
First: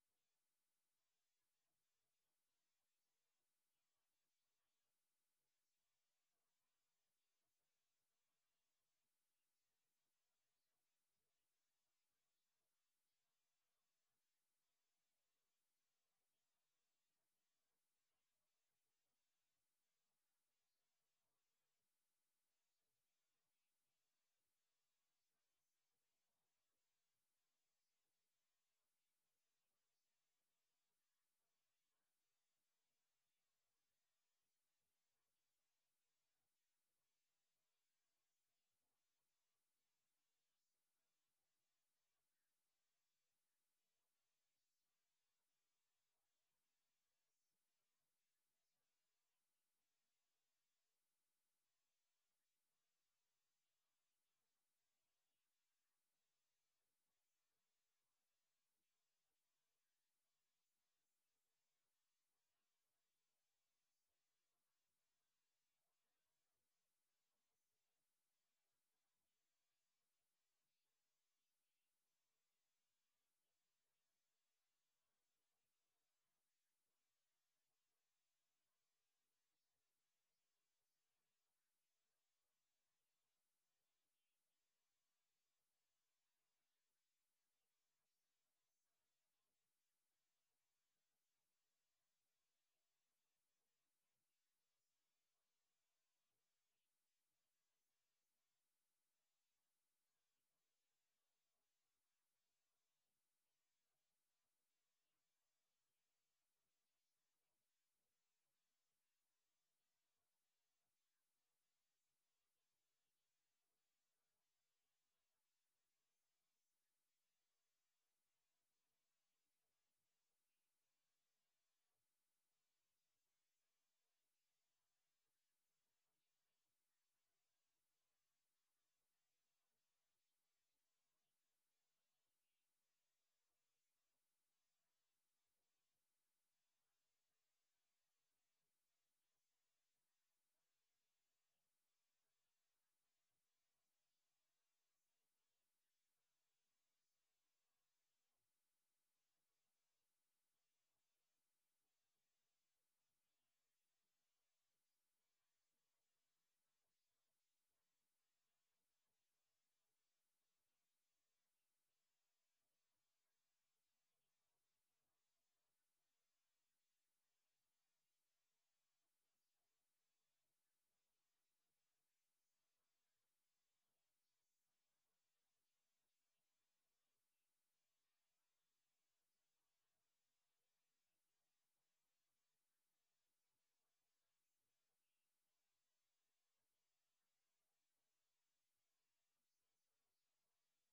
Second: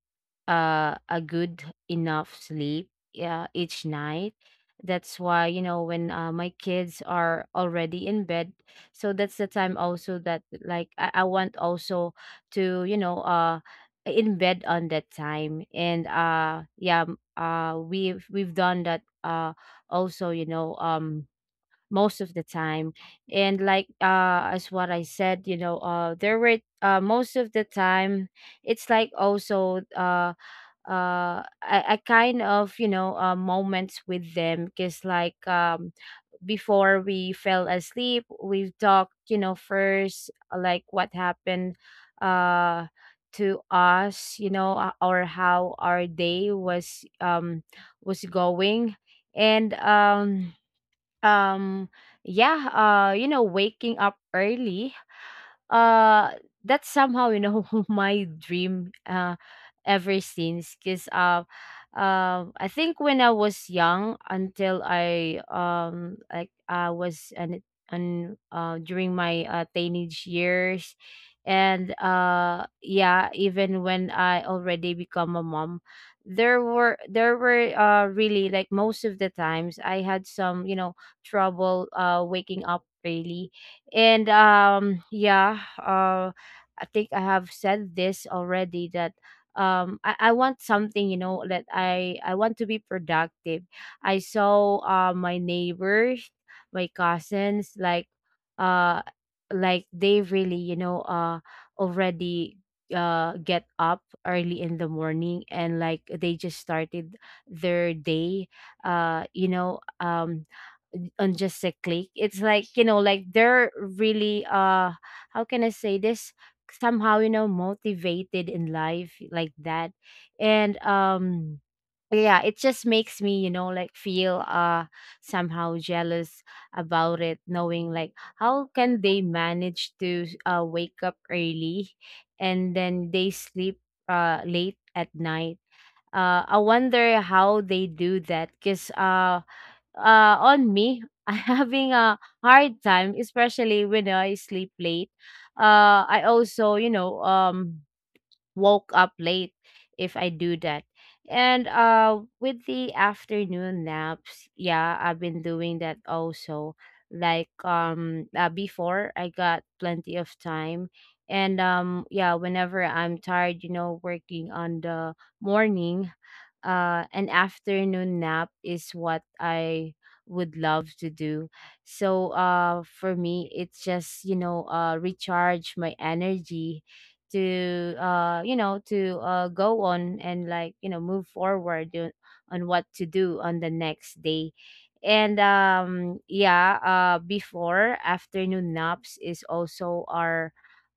Speaker 2: a good enough sleep, yeah, each night. That's why, you know, when my kids are already in bed, so that's the time also that like I want also to, you know, in bed on that time. And yeah, we've done that also, you know, most of the time. And like, as what I said, you know, there were most of the time, it's like also a kind of, you know, moments with them, because like before we fell asleep we've talked, you know, first like what happened uh to us, you know, or how our day was, was going. And um, yeah, you know, waking up early, uh that's somehow, you know, my dream ever since, because I think when I was young until I like I was an during my teenage years. And yeah, even when I already become a mom, there were really, like, most of the times I had some, you know, trouble waking up early. And yeah, I think I have said this already that I want something, you know, that I want to be productive. I saw my neighbors, my cousins, uh like they really, you know, already get up early in the morning, and like they just started their day, you know, on just a click. It's like, you know, like they're really how can I say this? Somehow, you know, motivated in life like that. And yeah, it just makes me, you know, like feel somehow jealous about it, knowing like how can they manage to wake up early and then they sleep late at night. I wonder how they do that, because on me, I having a hard time, especially when I sleep late. I also, you know, woke up late if I do that. And with the afternoon naps, yeah, I've been doing that also. Like, before, I got plenty of time. And yeah, whenever I'm tired, you know, working on the morning, an afternoon nap is what I would love to do. So for me, it's just, you know, recharge my energy to you know, to go on, and like, you know, move forward on what to do on the next day. And yeah, before, afternoon naps is also our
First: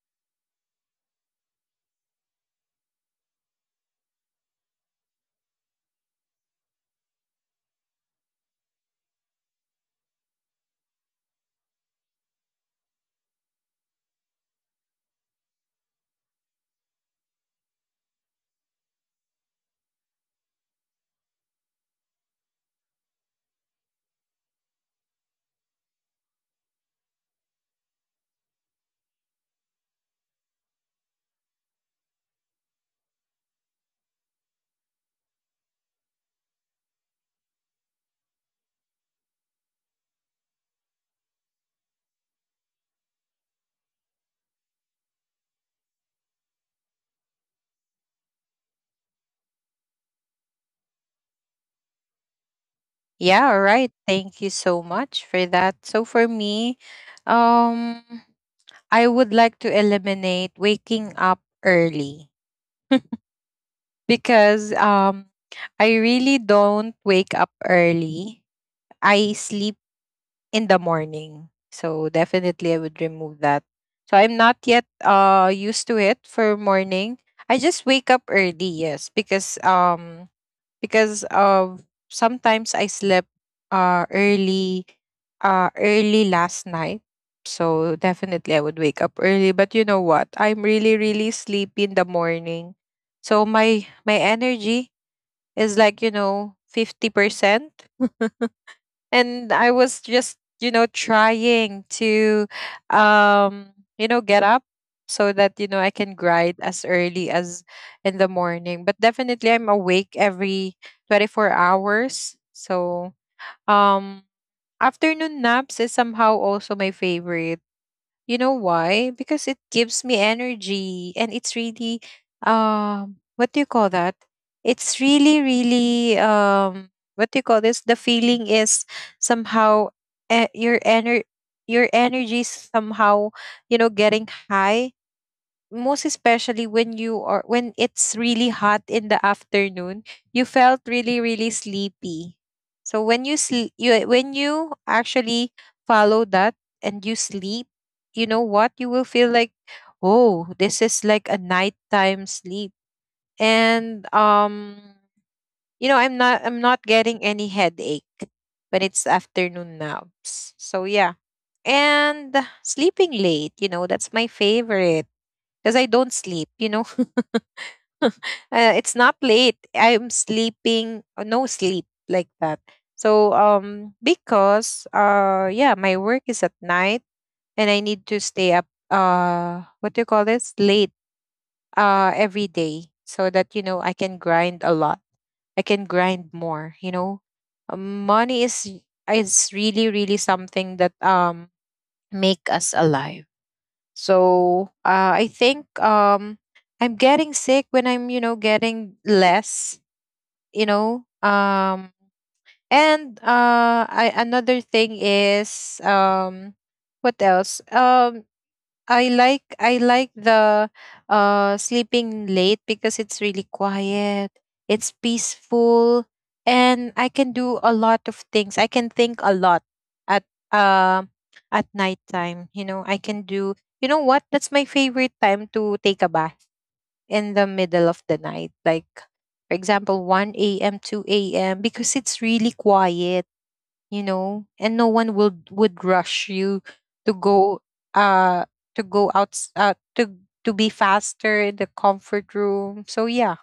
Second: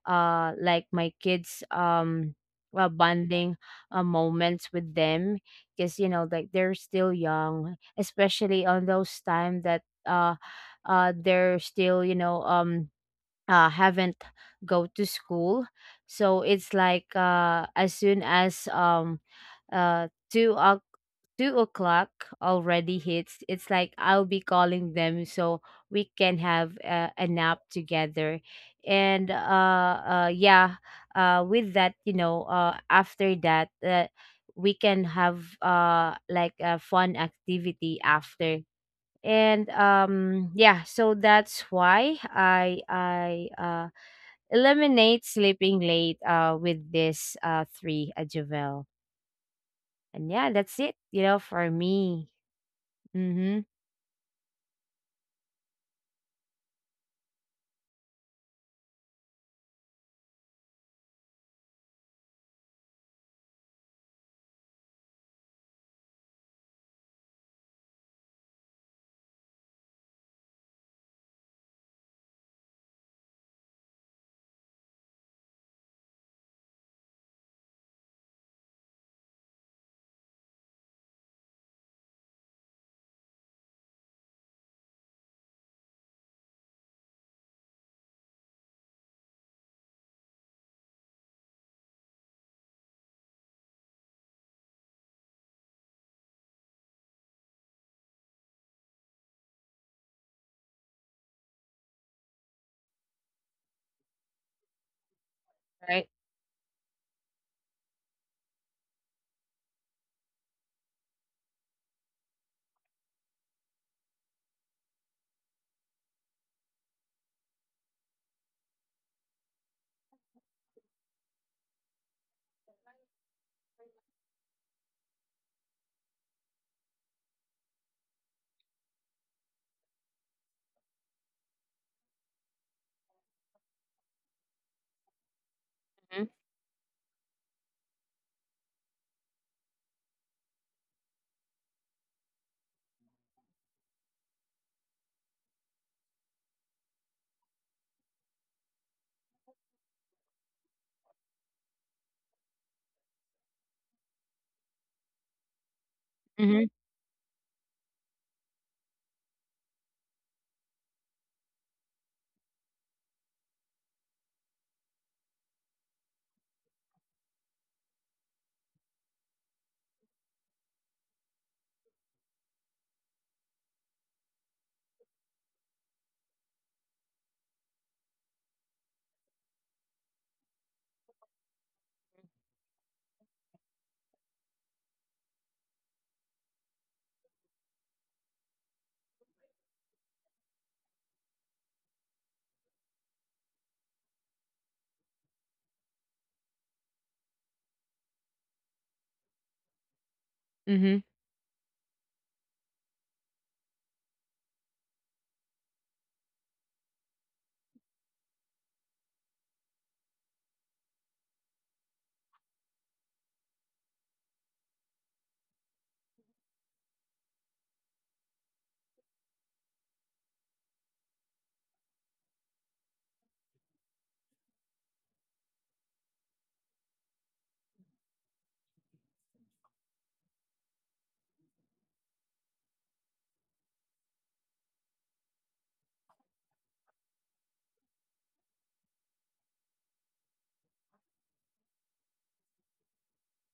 Speaker 2: like my kids well bonding moments with them, because you know like they're still young, especially on those time that they're still, you know, haven't go to school. So it's like, as soon as uh, two o- 2 o'clock already hits, it's like I'll be calling them so we can have a nap together. And yeah, with that, you know, after that, we can have like a fun activity after. And yeah, so that's why I eliminate sleeping late with this three adjuvel. And yeah, that's it, you know, for me.
Speaker 1: Yeah,
Speaker 2: Mm-hmm.
Speaker 1: all right. Thank you so much for that. So for me, um, I would like to eliminate waking up early because I really don't wake up early. I sleep in the morning. So definitely I would remove that. So I'm not yet used to it for morning. I just wake up early, yes, because of sometimes I slept uh early uh early last night. So definitely I would wake up early, but you know what? I'm really, really sleepy in the morning. So my energy is like, you know, 50%. And I was just, you know, trying to um you know, get up so that you know, I
Speaker 2: Right.
Speaker 1: can grind as early as in the morning. But definitely I'm awake every 24 hours. So um afternoon naps is somehow also my favorite. You know why? Because it gives me energy, and it's really what do you call that? It's really, really what do you call this? The feeling is somehow eh, your ener your energy is somehow, you know, getting high, most
Speaker 2: Mm-hmm.
Speaker 1: especially when you are when it's really hot in the afternoon. You felt really, really sleepy. So when you actually follow that and you sleep, you know what you will feel like? Oh, this is like a nighttime sleep. And you know,
Speaker 2: Mm-hmm,
Speaker 1: I'm not getting any headache when it's afternoon naps. So yeah. And sleeping late, you know, that's my favorite, because I don't sleep, you know. uh, it's not late. I'm sleeping, no sleep like that. So because yeah, my work is at night, and I need to stay up, what do you call this? Late every day, so that you know, I can grind a lot. I can grind more, you know. Money is really, really something that make us alive. So I think I'm getting sick when I'm, you know, getting less, you
Speaker 2: mm-hmm.
Speaker 1: know. Another thing is, what else? I like the sleeping late because it's really quiet. It's peaceful, and I can do a lot of things. I can think a lot at uh at nighttime. You know, I can do, you know what? That's my favorite time to take a bath in the middle of the night. Like for example, 1 a.m., 2 a.m., because it's really quiet, you know, and no one would rush you to go uh out, to be faster in the comfort room. So yeah,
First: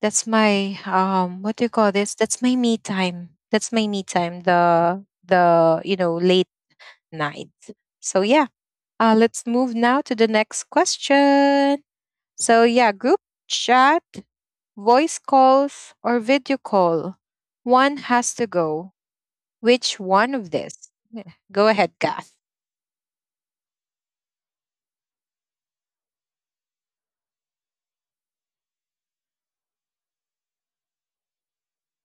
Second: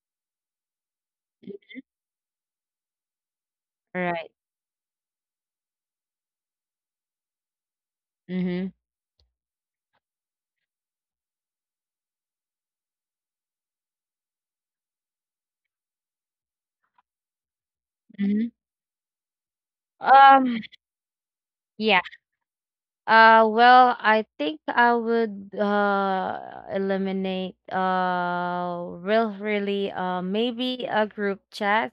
Speaker 1: that's my, what do you call this, that's my me time.
Speaker 2: all right
Speaker 1: The, you know, late night. So yeah,
Speaker 2: mm-hmm,
Speaker 1: let's move now to the next question. So yeah, group chat, voice calls, or video call, one has to
Speaker 2: mm-hmm.
Speaker 1: go. Which one of
Speaker 2: um
Speaker 1: this? Yeah. Go ahead,
Speaker 2: yeah,
Speaker 1: Kath.
Speaker 2: well, I think I would eliminate really maybe a group chat.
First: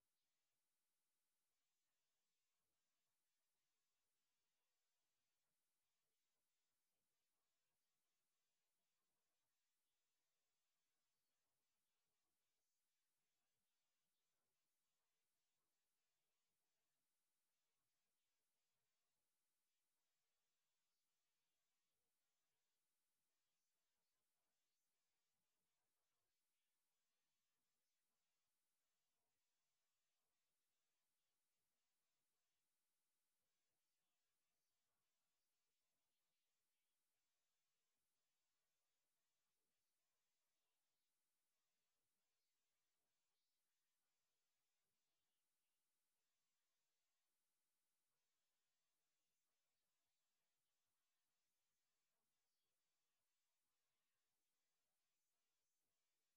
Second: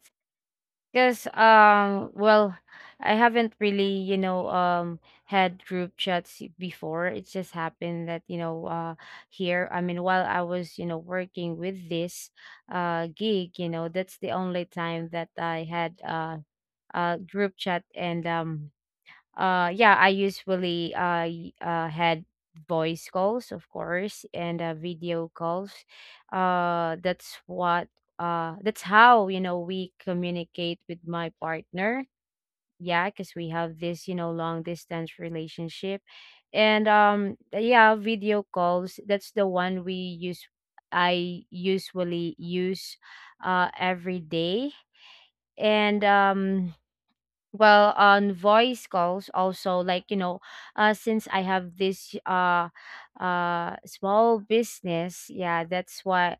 Speaker 2: Because I haven't really, you know, had group chats before. It just happened that, you know, here, I mean, while I was, you know, working with this gig, you know, that's the only time that I had a group chat. And yeah, I usually had voice calls, of course, and video calls. That's what that's how, you know, we communicate with my partner, yeah, because we have this, you know, long distance relationship. And yeah, video calls, that's the one we use, I usually use, every day. And well, on voice calls also, like, you know, since I have this small business, yeah, that's why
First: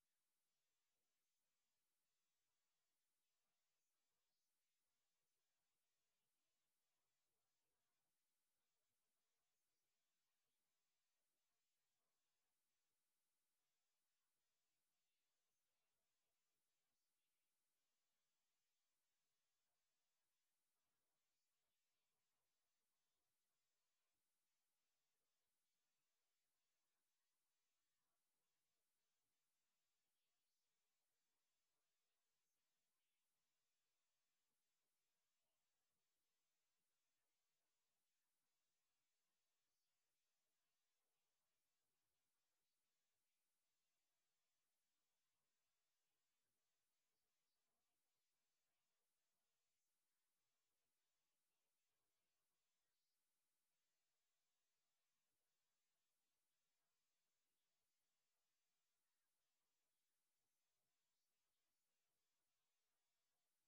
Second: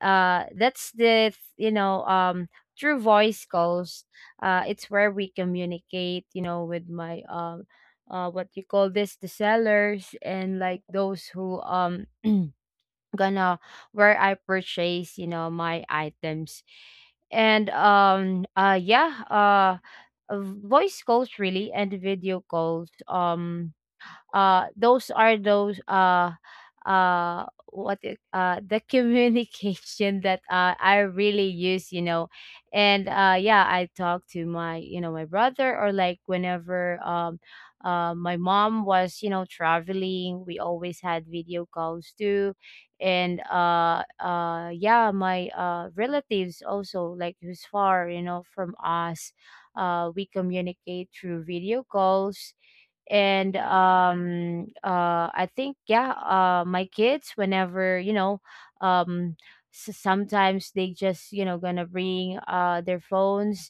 Speaker 2: that's the you know, through voice calls, it's where we communicate, you know, with my what you call this, the sellers, and like those who gonna, where I purchase, you know, my items. And yeah, voice calls really, and video calls, those are those uh, what it, the communication that I really use, you know. And yeah, I talk to my, you know, my brother, or like, whenever, my mom was, you know, traveling, we always had video calls too. And yeah, my relatives also, like, who's far, you know, from us. We communicate through video calls. And I think, yeah, my kids, whenever, you know, um sometimes they just, you know, gonna bring their phones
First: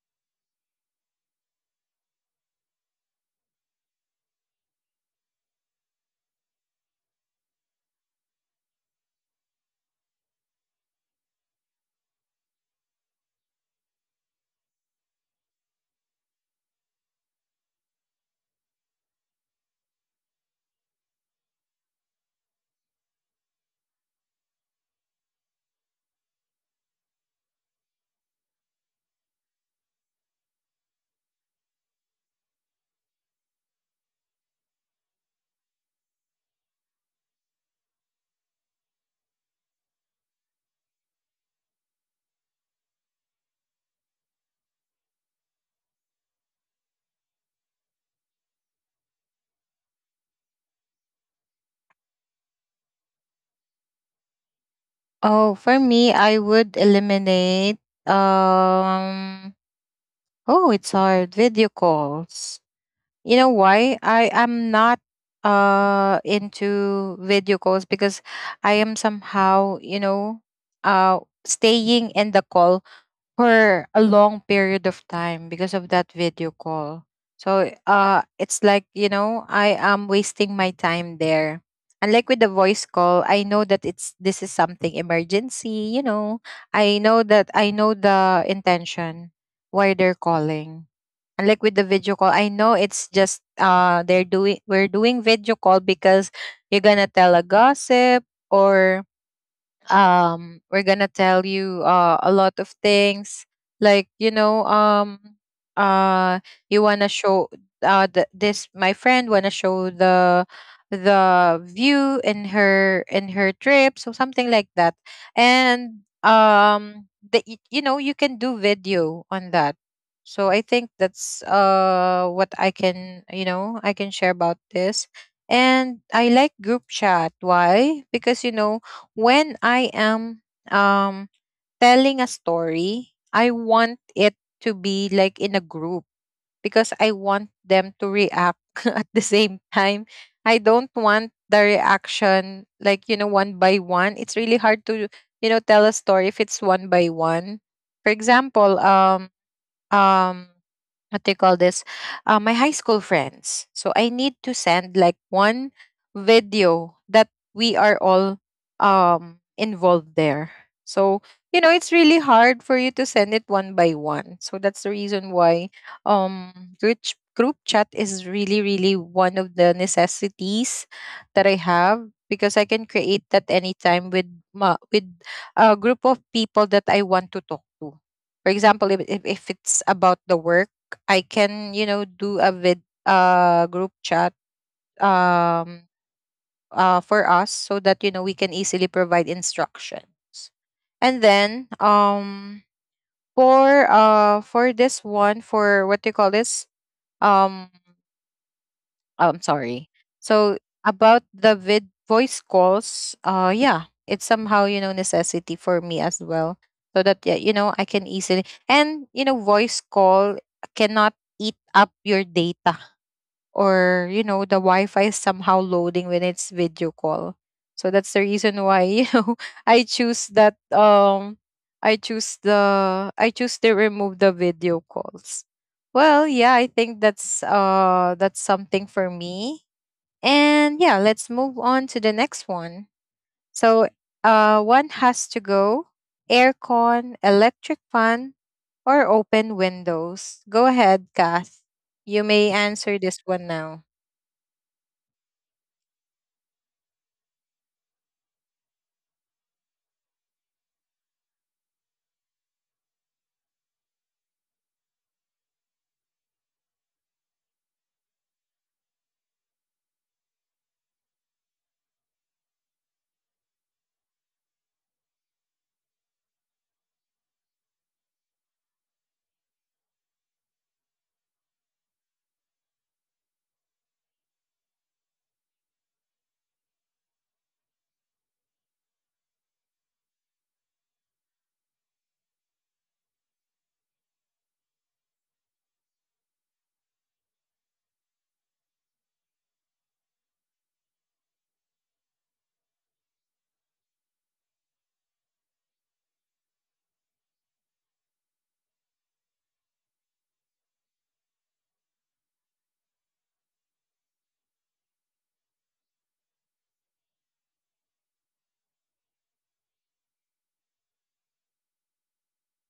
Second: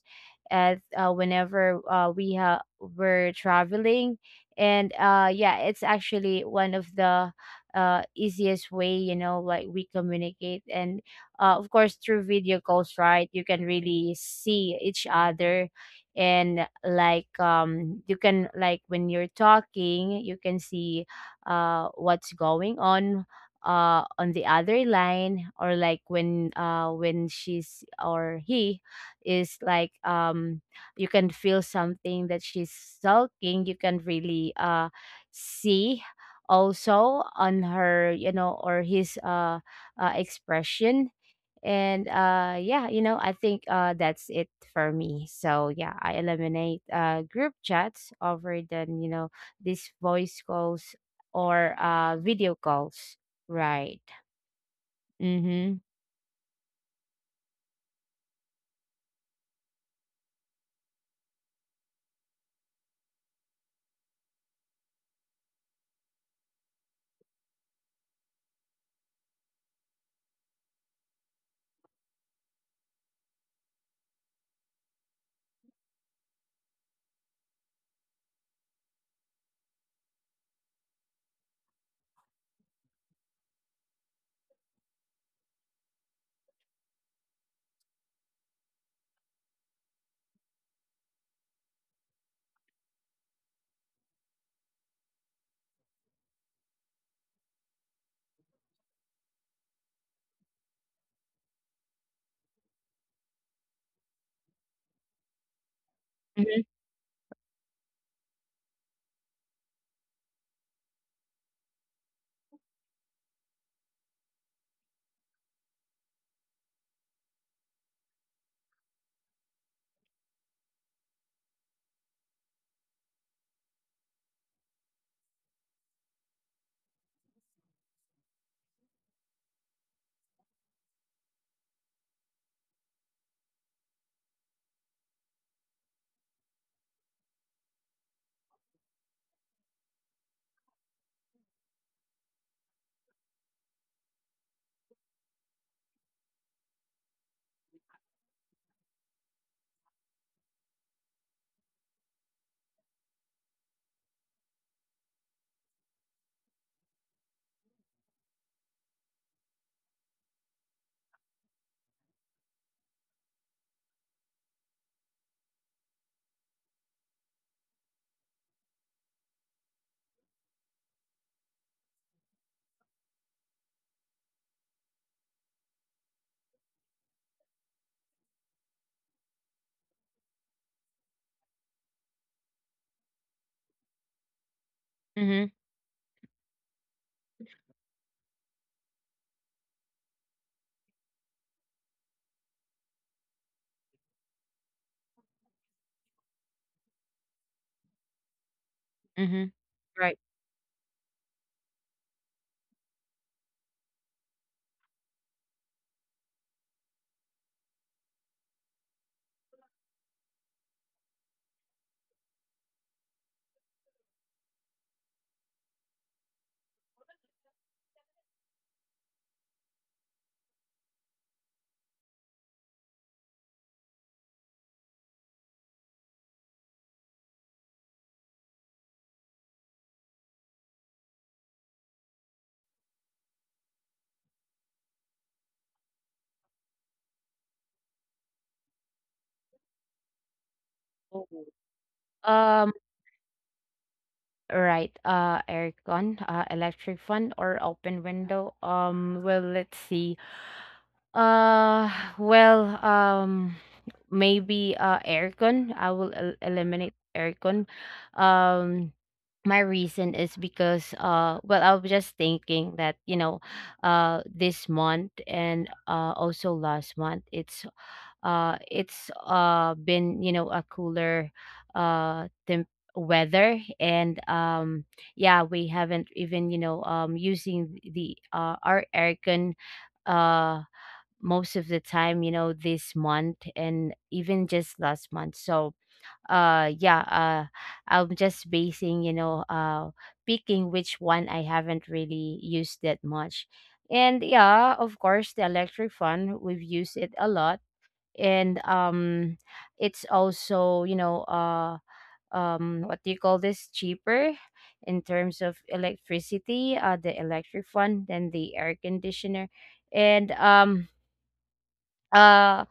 Speaker 2: at whenever were traveling. And yeah, it's actually one of the easiest way, you know, like we communicate. And of course through video calls, right, you can really see each other. And like, you can, like, when you're talking, you can see what's going on the other line, or like, when she's or he is, like, you can feel something that she's talking, you can really see also on her, you know, or his expression. And yeah, you know, I think that's it for me. So yeah, I eliminate group chats over than, you know, these voice calls or video calls. Right.
Speaker 1: Oh, for
Speaker 2: Mm-hmm,
Speaker 1: me, I would eliminate um oh, it's hard. Video calls. You know why? I am not into video calls because I am somehow, you know, uh staying in the call for a long period of time because of that video call. So it's like, you know, I am wasting my time there. And like with the voice call, I know that it's this is something emergency, you know. I know the intention why they're calling. And like with the video call, I know it's just they're doing we're doing video call because you're gonna tell a gossip or we're gonna tell you a lot of things like you know uh
Speaker 2: mm-hmm.
Speaker 1: you wanna show this my friend wanna show the view in her trip, so something like that. And you know, you can do video on that. So I think that's what I can, you know, I can share about this. And I like group chat. Why? Because you know, when I am, um telling a story, I want it to be like in a group because I want them to react at the same time. I don't want the reaction like, you know, one by one. It's really hard to tell a story if it's one by one. For example, um what they call this, my high school friends, so I need to send like one video that we are all involved there. So you know, it's really hard for you to send it one by one. So that's the reason why um group chat is really really one of the necessities that I have, because I can create that anytime with ma- with a group of people that I want to talk to. For example, if it's about the work, I can, you know, do a vid group chat
Speaker 2: Mm-hmm,
Speaker 1: um for us, so that you know we can easily provide instructions. And then for this one, for what do you call this? Um
Speaker 2: mm-hmm.
Speaker 1: I'm sorry.
Speaker 2: Right.
Speaker 1: So about the vid voice calls, yeah, it's somehow, you know, necessity for me as well. So that yeah, you know, I can easily, and you know, voice call cannot eat up your data, or you know the wi-fi is somehow loading when it's video call. So that's the reason why you know I choose that, I choose the I choose to remove the video calls. Well, yeah, I think that's something for me. And yeah, let's move on to the next one. So one has to go: aircon, electric fan, or open windows? Go ahead,
Speaker 2: Oh.
Speaker 1: Kath. You may
Speaker 2: um
Speaker 1: answer this one now.
Speaker 2: right, aircon, electric fan, or open window. Well, let's see. Uh, well, maybe aircon. I will eliminate aircon. Um, my reason is because well, I was just thinking that, you know, this month and also last month, it's been, you know, a cooler temp weather. And yeah, we haven't even, you know, using the our aircon uh most of the time, you know, this month and even just last month. So, yeah, I'm just basing, you know, picking which one I haven't really used that much. And yeah, of course, the electric fan, we've used it a lot. And it's also, you know, what do you call this? Cheaper in terms of electricity, the electric fan, than the air conditioner. And uh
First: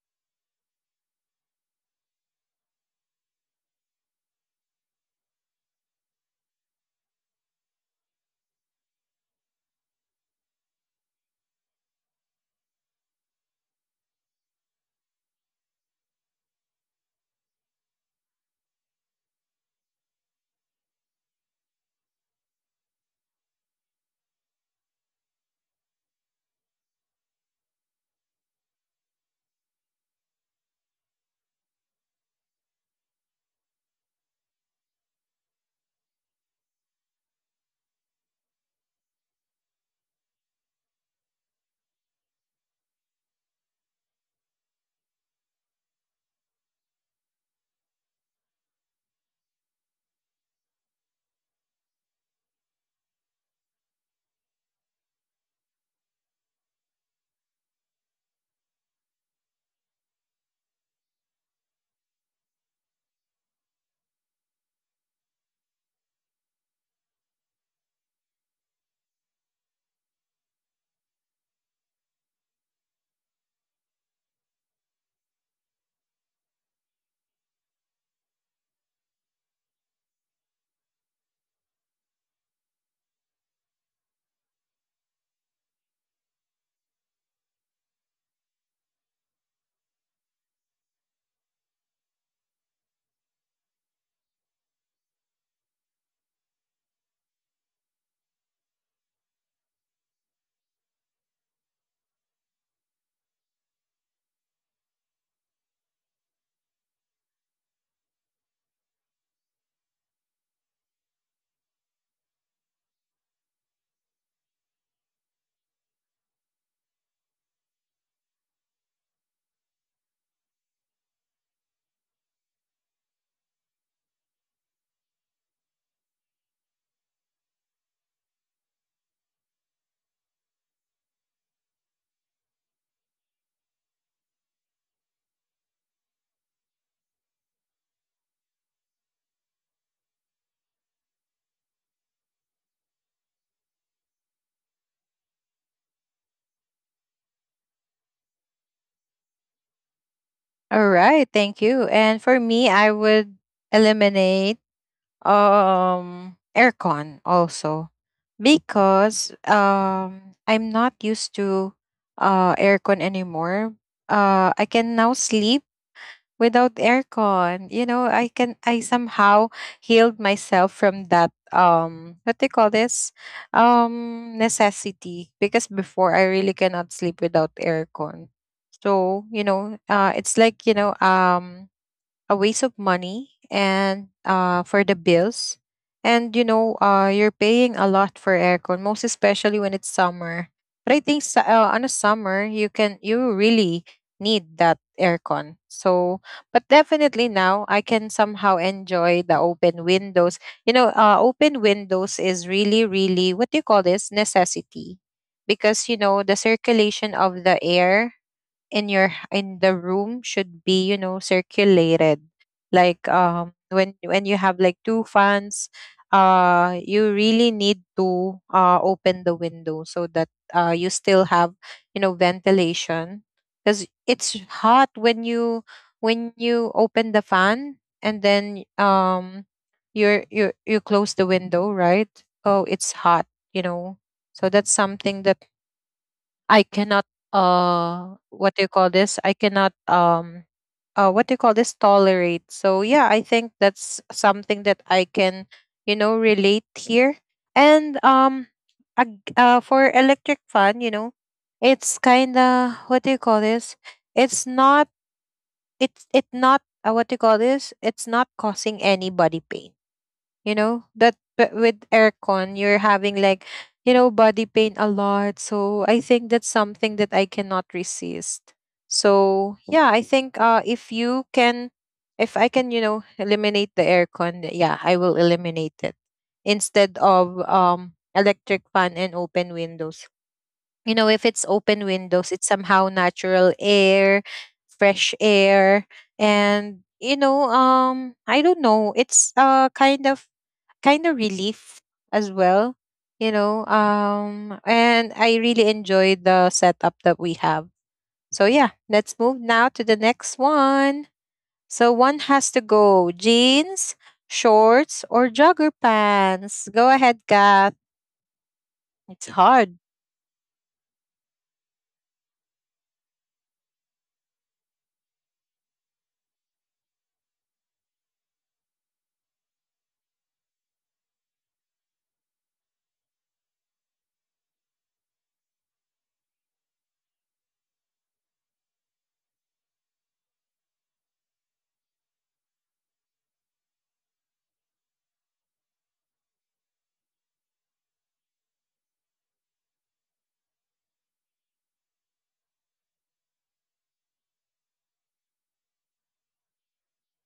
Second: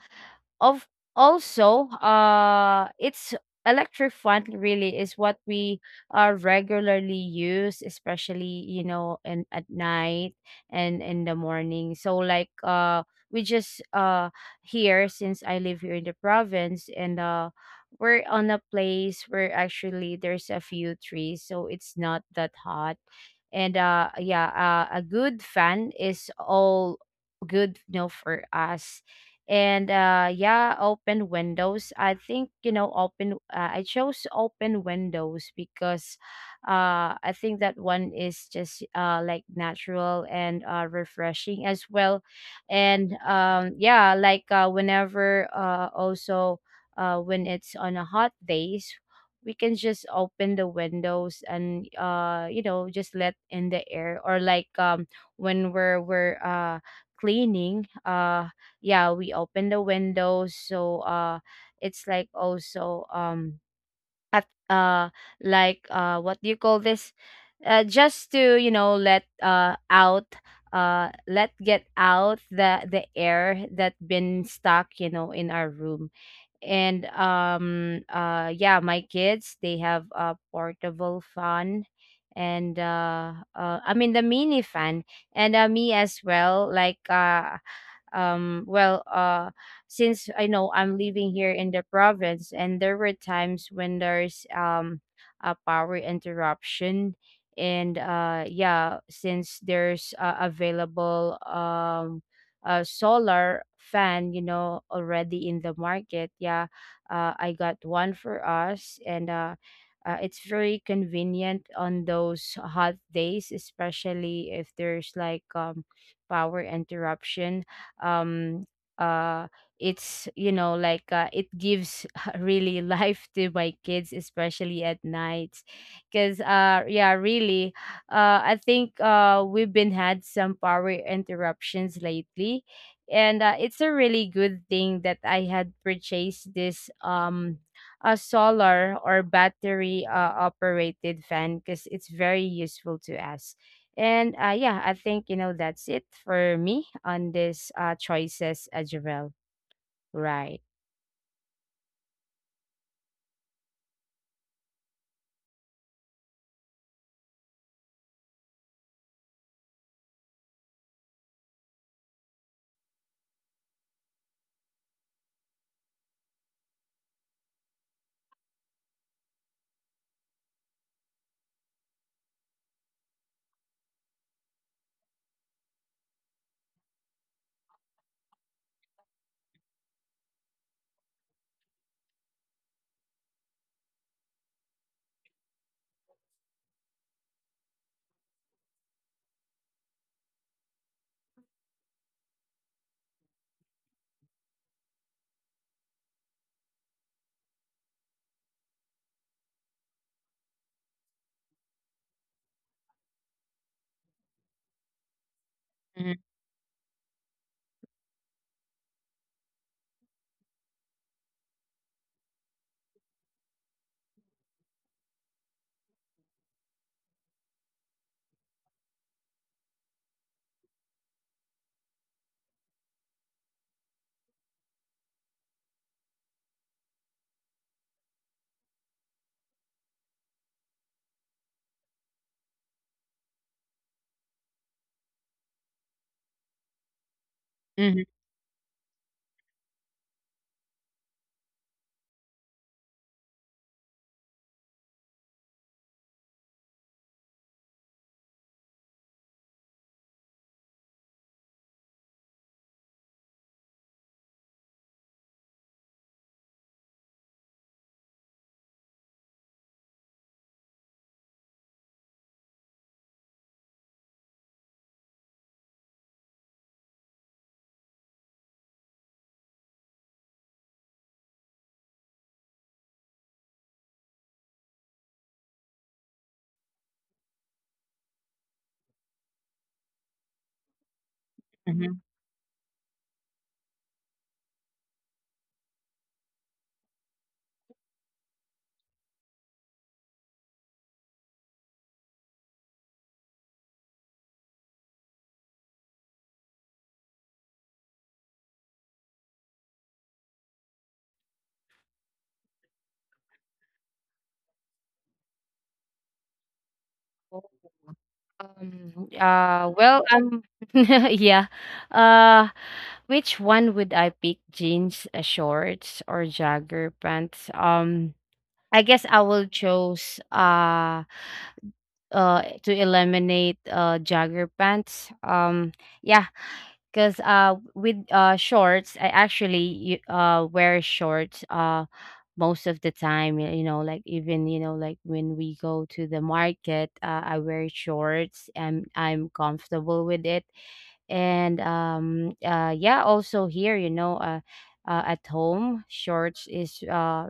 Speaker 2: of also it's Electric fan really is what we regularly use, especially in at night and in the morning. So like uh we just uh here since I live here in the province, and we're on a place where actually there's a few trees, so it's not that hot. And uh yeah uh, a good fan is all good, for us. And yeah open windows, I think, you know open I chose open windows because I think that one is just like natural and refreshing as well. And yeah like whenever also When it's on a hot days, we can just open the windows and, just let in the air, or like, when we're cleaning, yeah, we open the windows. So it's like also, at like what do you call this, just to, let out, let get out the air that been stuck, in our room. And yeah My kids, they have a portable fan, and I mean the mini fan. And me as well, um well uh since I know I'm living here in the province, and there were times when there's a power interruption. And yeah Since there's available a solar fan, already in the market, yeah, I got one for us. And It's very convenient on those hot days, especially if there's like, power interruption. um uh it's, it gives really life to my kids, especially at night, because, yeah, really, I think we've been had some power interruptions lately. And it's a really good thing that I had purchased this, a solar or battery, operated fan, because it's very useful to us. And yeah, I think, that's it for me on this, choices, Javel. Right.
Speaker 1: All right, thank you. And for me, I would eliminate aircon also, because I'm not used to aircon anymore. I can now sleep without aircon. You know, I somehow healed myself from that what do you call this? Necessity. Because before, I really cannot sleep without aircon. So, you know, it's like, you know, a waste of money and for the bills. And you know, you're paying a lot for aircon, most especially when it's summer. But I think on a summer you can you really need that aircon. So, but definitely now I can somehow enjoy the open windows. You know, open windows is really, really, what do you call this, necessity, because you know the circulation of the air in your in the room should be you know circulated, like when you have like two fans, you really need to open the window so that you still have, you know, ventilation, because it's hot when you, when you open the fan, and then you're you close the window, right? Oh, it's hot, you know. So that's something that I cannot
Speaker 2: Mm-hmm.
Speaker 1: what do you call this? I cannot what do you call this, tolerate. So yeah, I think that's something that I can, you know, relate here. And for electric fan, you know, it's kind of, what do you call this, it's not, it not what do you call this? It's not causing anybody pain, you know that, but with aircon you're having like, you know, body pain a lot. So I think that's something that I cannot resist. So yeah, I think if you can, if I can, you know, eliminate the aircon, yeah, I will eliminate it instead of electric fan and open windows. You know, if it's open
Speaker 2: Hmm.
Speaker 1: windows, it's somehow natural air, fresh air. And you know, I don't know, it's kind of, kind of relief as well, you know. And I really enjoyed the setup that we have. So yeah, let's move now to the next one. So one has to go: jeans, shorts, or jogger pants? Go ahead,
Speaker 2: Oh.
Speaker 1: Kath.
Speaker 2: Um,
Speaker 1: It's
Speaker 2: uh,
Speaker 1: hard.
Speaker 2: well, um, yeah. Uh, which one would I pick? Jeans, shorts, or jogger pants? Um, I guess I will choose to eliminate, jogger pants. Yeah. Because, with shorts, I actually wear shorts most of the time. You know, like even, you know, like when we go to the market, I wear shorts and I'm comfortable with it. And yeah, also here, you know, at home, shorts is, uh,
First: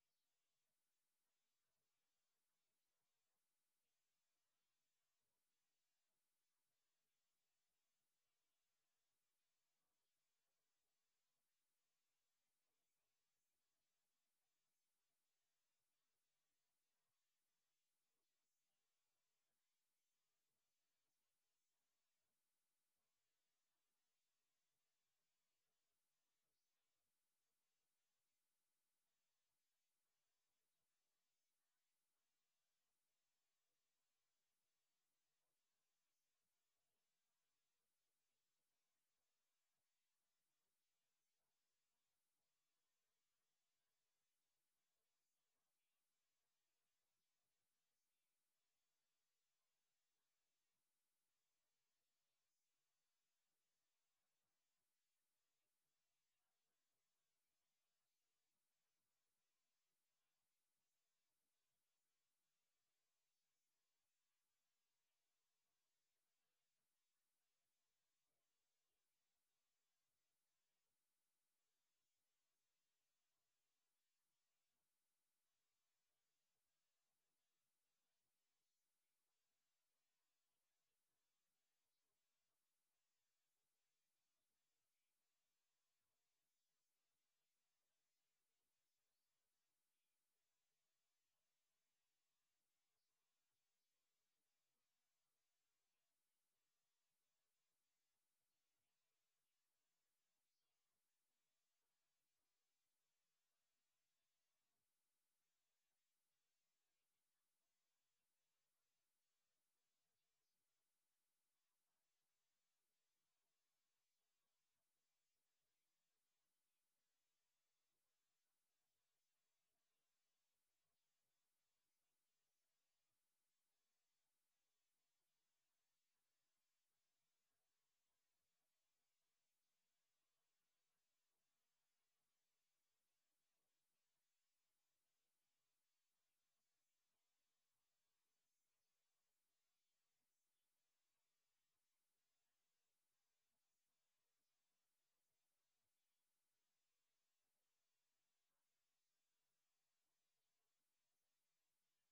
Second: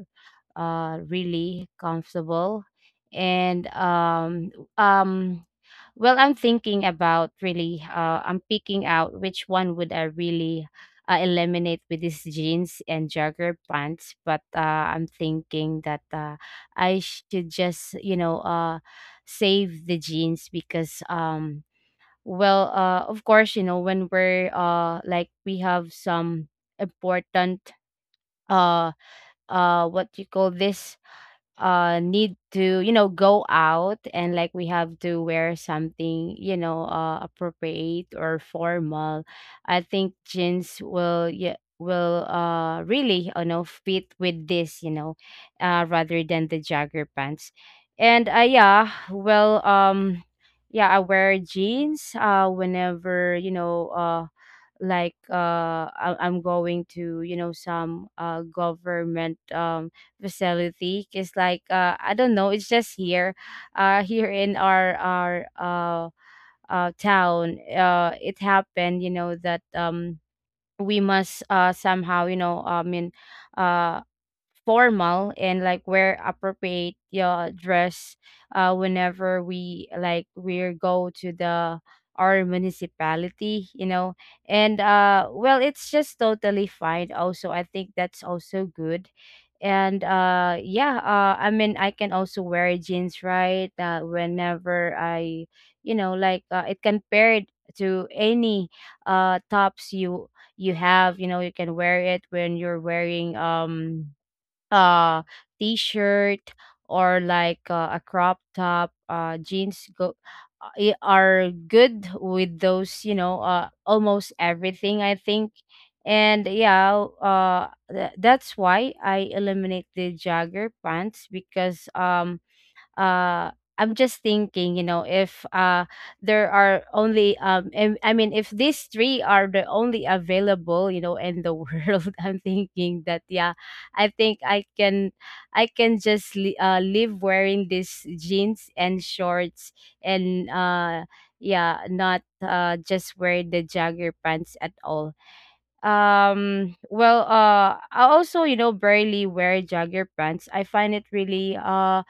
Speaker 2: uh, really comfortable. And um, well, I'm thinking about really, I'm picking out which one would I really eliminate with these jeans and jogger pants. But, I'm thinking that, I should just, you know, save the jeans because, well, of course, you know, when we're, like we have some important, uh, what you call this, need to, you know, go out, and like we have to wear something, you know, appropriate or formal. I think jeans will, yeah, will really, you know, fit with this, you know, rather than the jogger pants. And yeah well Yeah, I wear jeans whenever, you know, I- I'm going to, you know, some government facility. It's like, I don't know, it's just here, here in our town. It happened, you know, that, we must somehow, you know, I mean, uh formal, and like wear appropriate, yeah, dress, whenever we, like we go to the our municipality, you know. And Well, it's just totally fine. Also, I think that's also good. And yeah I mean I can also wear jeans, right, whenever I, you know, like, it compared to any tops you you have, you know. You can wear it when you're wearing, uh t-shirt, or like, a crop top. Jeans go, are good with those, you know, almost everything, I think. And that's why I eliminate the jogger pants, because, uh I'm just thinking, you know, if, there are only, I mean, if these three are the only available, you know, in the world, I'm thinking that, yeah, I think I can, I can just live wearing these jeans and shorts, and yeah, not just wear the jagger pants at all. I also, you know, barely wear jogger pants. I find it really,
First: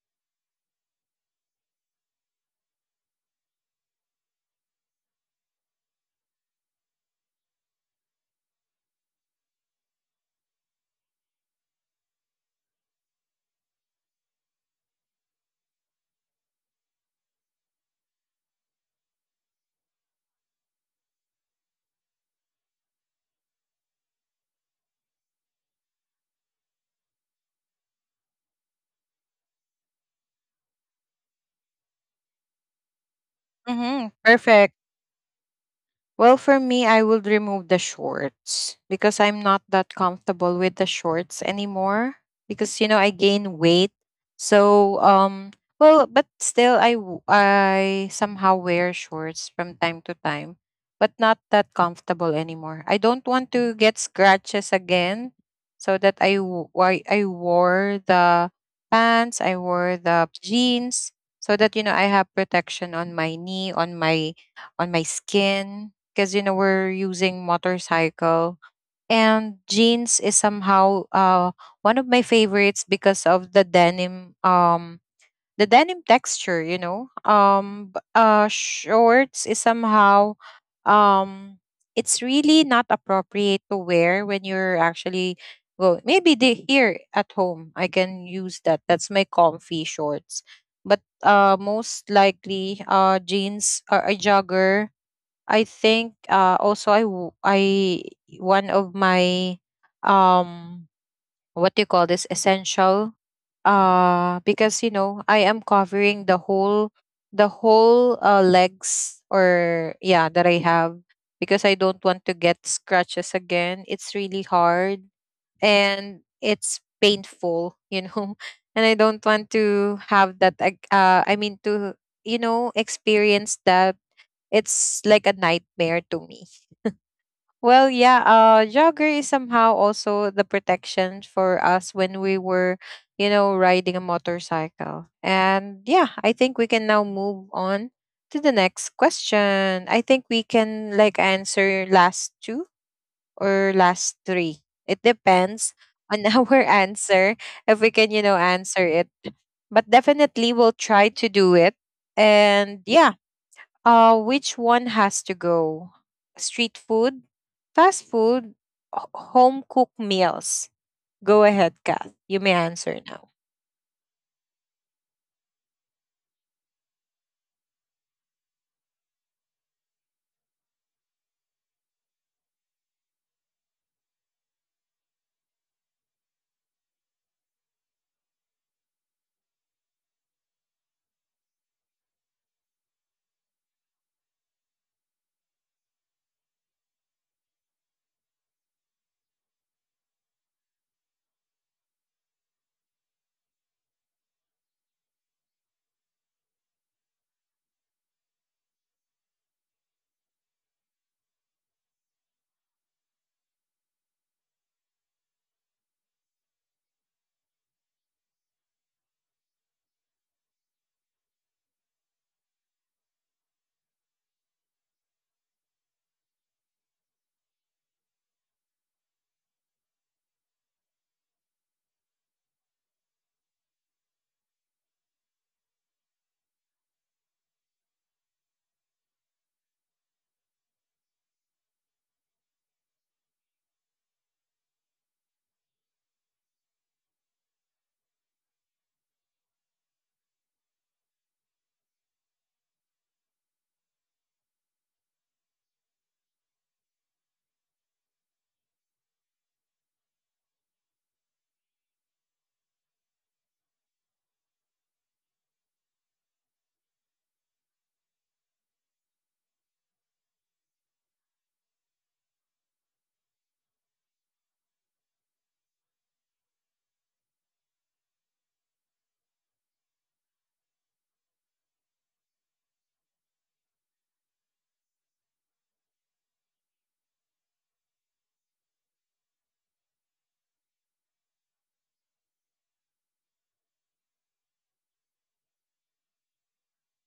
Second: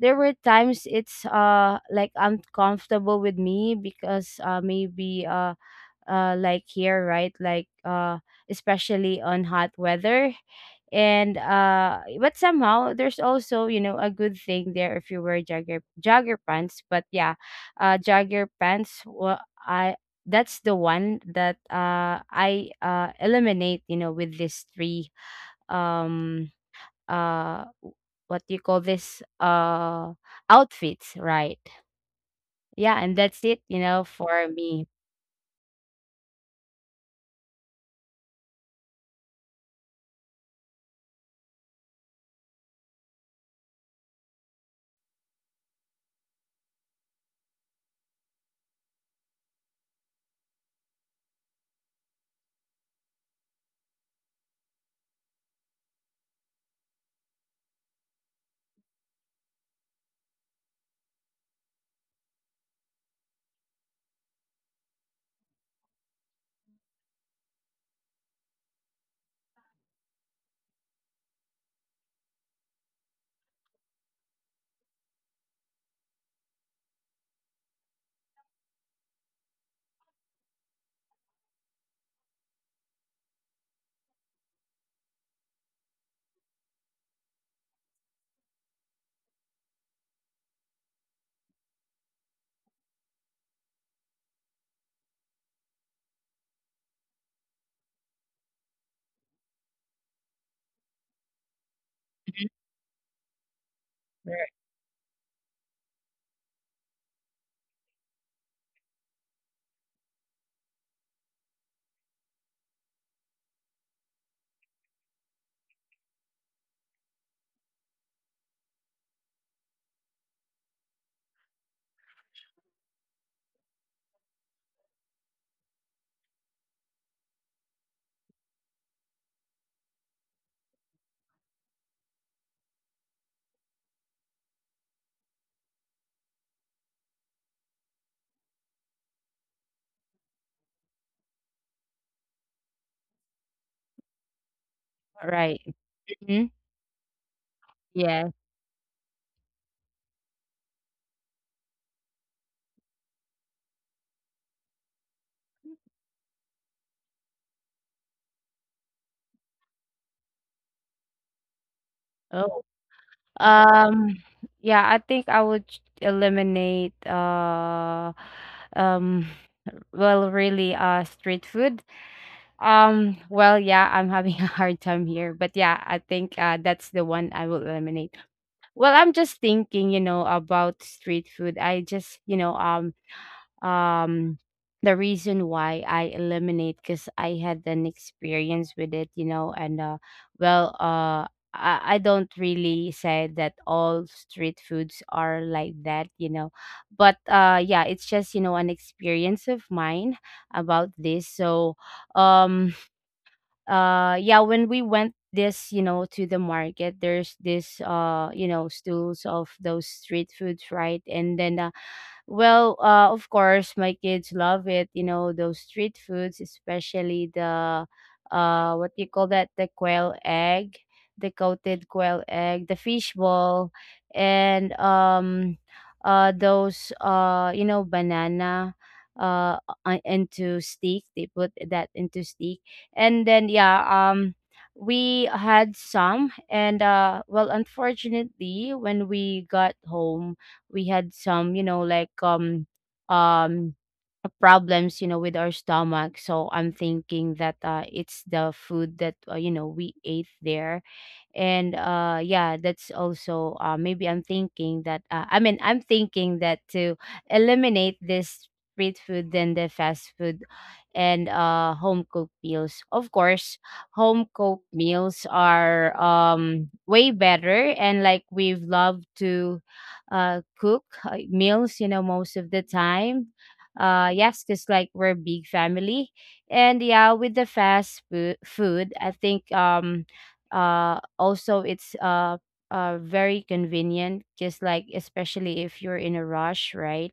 Speaker 2: there were times it's, like uncomfortable with me, because, maybe like here, right, like, especially on hot weather. And But somehow there's also, you know, a good thing there if you wear jogger pants. But yeah, jogger pants, well, I, that's the one that I eliminate, you know, with these three. um uh w- what do you call this, outfits, right? Yeah, and that's it, you know,
Speaker 1: Mm-hmm.
Speaker 2: for
Speaker 1: Perfect.
Speaker 2: me.
Speaker 1: Well, for me, I would remove the shorts, because I'm not that comfortable with the shorts anymore because you know I gain weight. So, well, but still I somehow wear shorts from time to time, but not that comfortable anymore. I don't want to get scratches again, so that I wore the pants, I wore the jeans, so that you know I have protection on my knee, on my skin, because you know we're using motorcycle. And jeans is somehow one of my favorites because of the denim, the denim texture, you know. Shorts is somehow um it's really not appropriate to wear when you're actually go maybe they here at home I can use that, that's my comfy shorts. But most likely jeans or a jogger, I think also I, one of my um what do you call this,
Speaker 2: Mhm.
Speaker 1: essential,
Speaker 2: Right.
Speaker 1: because you know I am covering the whole, the whole legs or yeah that I have, because I don't want to get scratches again. It's really hard and it's painful, you know. And I don't want to have that I mean to, you know, experience that. It's like a nightmare to me. Well, yeah, jogger is somehow also the protection for us when we were, you know, riding a motorcycle. And yeah, I think we can now move on to the next question. I think we can like answer last two or last three. It
Speaker 2: Right.
Speaker 1: depends on
Speaker 2: Mhm.
Speaker 1: our answer if we can, you
Speaker 2: Yeah.
Speaker 1: know, answer it. But definitely we'll try to do it. And yeah, which one has to go? Street food, fast food, home cooked meals? Go ahead, Kath. You may
Speaker 2: Oh.
Speaker 1: answer now.
Speaker 2: Um. Yeah, I think I would eliminate, um well, really, street food. Well, yeah, I'm having a hard time here, but yeah, I think, that's the one I will eliminate. Well, I'm just thinking, you know, about street food. I just, you know, um the reason why I eliminate, because I had an experience with it, you know. And well I don't really say that all street foods are like that, you know. But, yeah, it's just, you know, an experience of mine about this. So um yeah, when we went this, you know, to the market, there's this, you know, stools of those street foods, right? And then, well, of course, my kids love it, you know. Those street foods, especially the, what do you call that, the quail egg, the coated quail egg, the fish ball, and those, you know, banana, uh into steak. They put that into steak, and then, yeah. Um. We had some, and, well, unfortunately, when we got home, we had some, you know, like, um problems, you know, with our stomach. So I'm thinking that, it's the food that, you know, we ate there. And yeah That's also, maybe, I'm thinking that, I'm thinking that to eliminate this street food than the fast food. And home cooked meals, of course. Home cooked meals are, way better, and like we've loved to cook, meals, you know, most of the time. Yes, because like we're a big family. And yeah, with the fast food, I think, also it's, very convenient, just like, especially if you're in a rush, right.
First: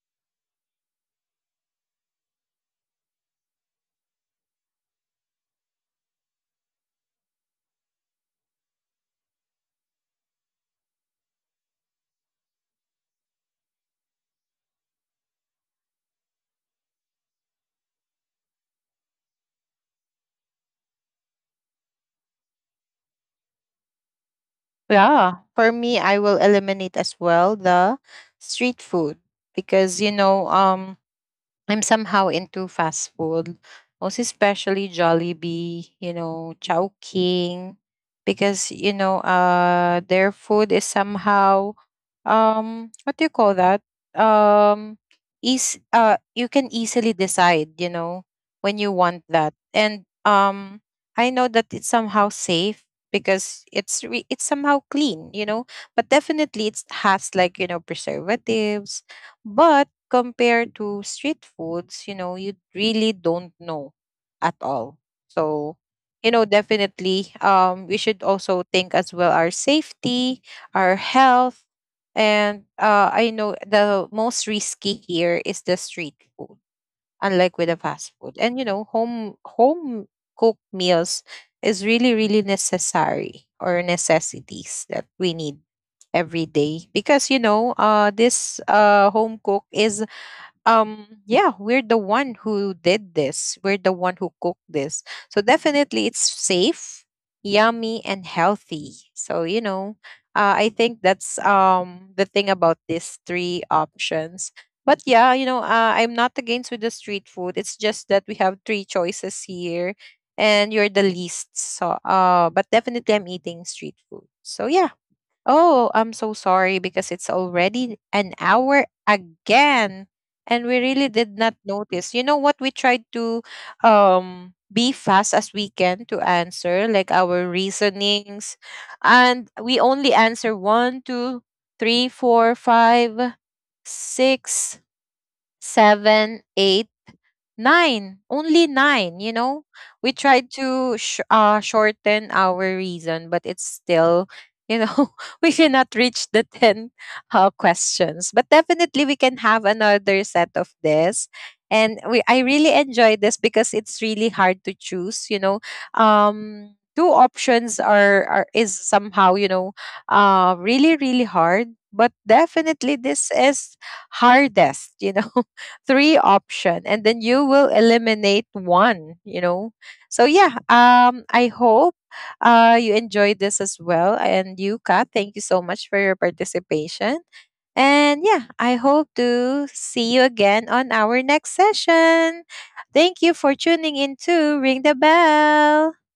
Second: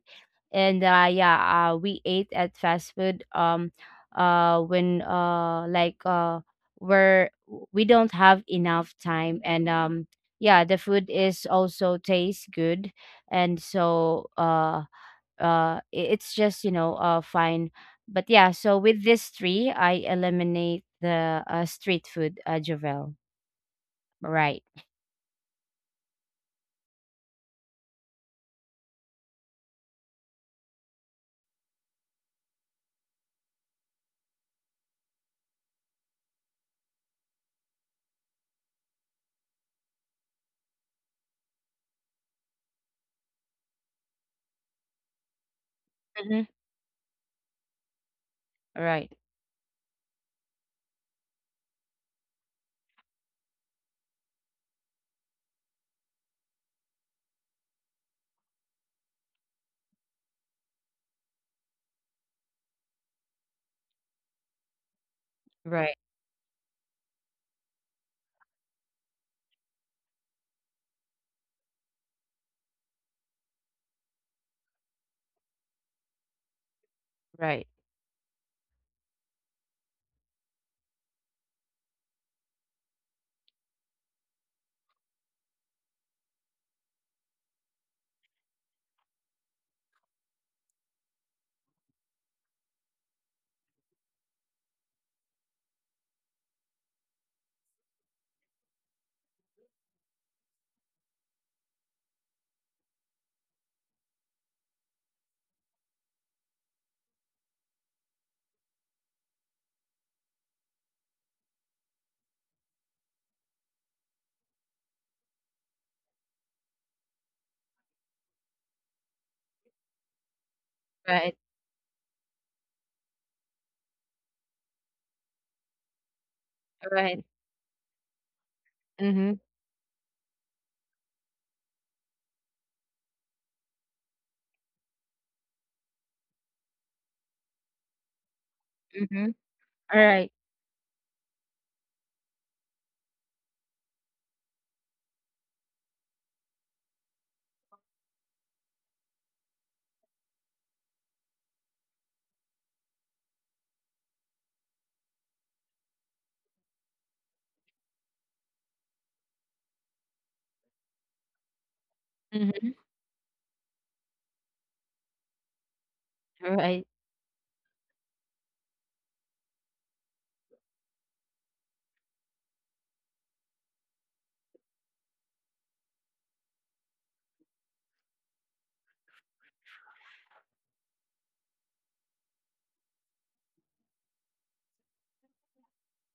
Speaker 2: and yeah We ate at fast food, when, we're, we don't have enough time. And yeah, the food is also tastes good. and so uh it's just, you know, fine. But yeah, so with this three, I eliminate the, street food, Javel. Right.
Speaker 1: Yeah, for me, I will eliminate as well the street food, because you know, I'm somehow into fast food, most especially Jollibee, you know, Chowking, because you know, their food is somehow, what do you call that? Um, is
Speaker 2: Mhm.
Speaker 1: you can easily decide, you know, when you
Speaker 2: Right.
Speaker 1: want that, and I know that it's somehow safe because it's somehow clean, you know, but definitely it has like you know preservatives, but compared to street foods, you know, you really don't know at all. So,
Speaker 2: Right.
Speaker 1: you know, definitely we should also think as well our safety, our health, and I know the most risky here is the street food, unlike with
Speaker 2: Right.
Speaker 1: the fast food. And you know, home cooked meals is really, really necessary or necessities that we need every day, because you know this home cook is yeah, we're the one who did this, we're the one who cooked this, so definitely it's safe, yummy, and healthy. So you know, I think that's the thing about these three options. But yeah, you know, I'm not against with the street food, it's just that we have three choices here and you're the least. So but definitely I'm eating street food, so yeah. Oh, I'm so sorry, because it's already an hour again and we really did
Speaker 2: Right.
Speaker 1: not notice. You know what? We tried to be fast as we can to answer like
Speaker 2: Right.
Speaker 1: our reasonings,
Speaker 2: Mhm.
Speaker 1: and we only answer one, two, three, four, five, six, seven, eight, nine, ten. Nine, only nine, you
Speaker 2: Mhm.
Speaker 1: know? We
Speaker 2: Alright.
Speaker 1: tried to shorten our reason, but it's still, you know, we cannot reach the 10 questions. But definitely we can have another set of this. And I really enjoy this because it's really hard to choose, you know. Two options are is somehow, you know, really, really hard. But
Speaker 2: Mhm.
Speaker 1: definitely this is hardest, you know, three option
Speaker 2: Right.
Speaker 1: and then you will eliminate one, you know. So yeah, I hope you enjoyed this as well. And you, Kat, thank you so much for your participation. And yeah, I hope to see you again on our next session. Thank you for tuning in to Ring the Bell.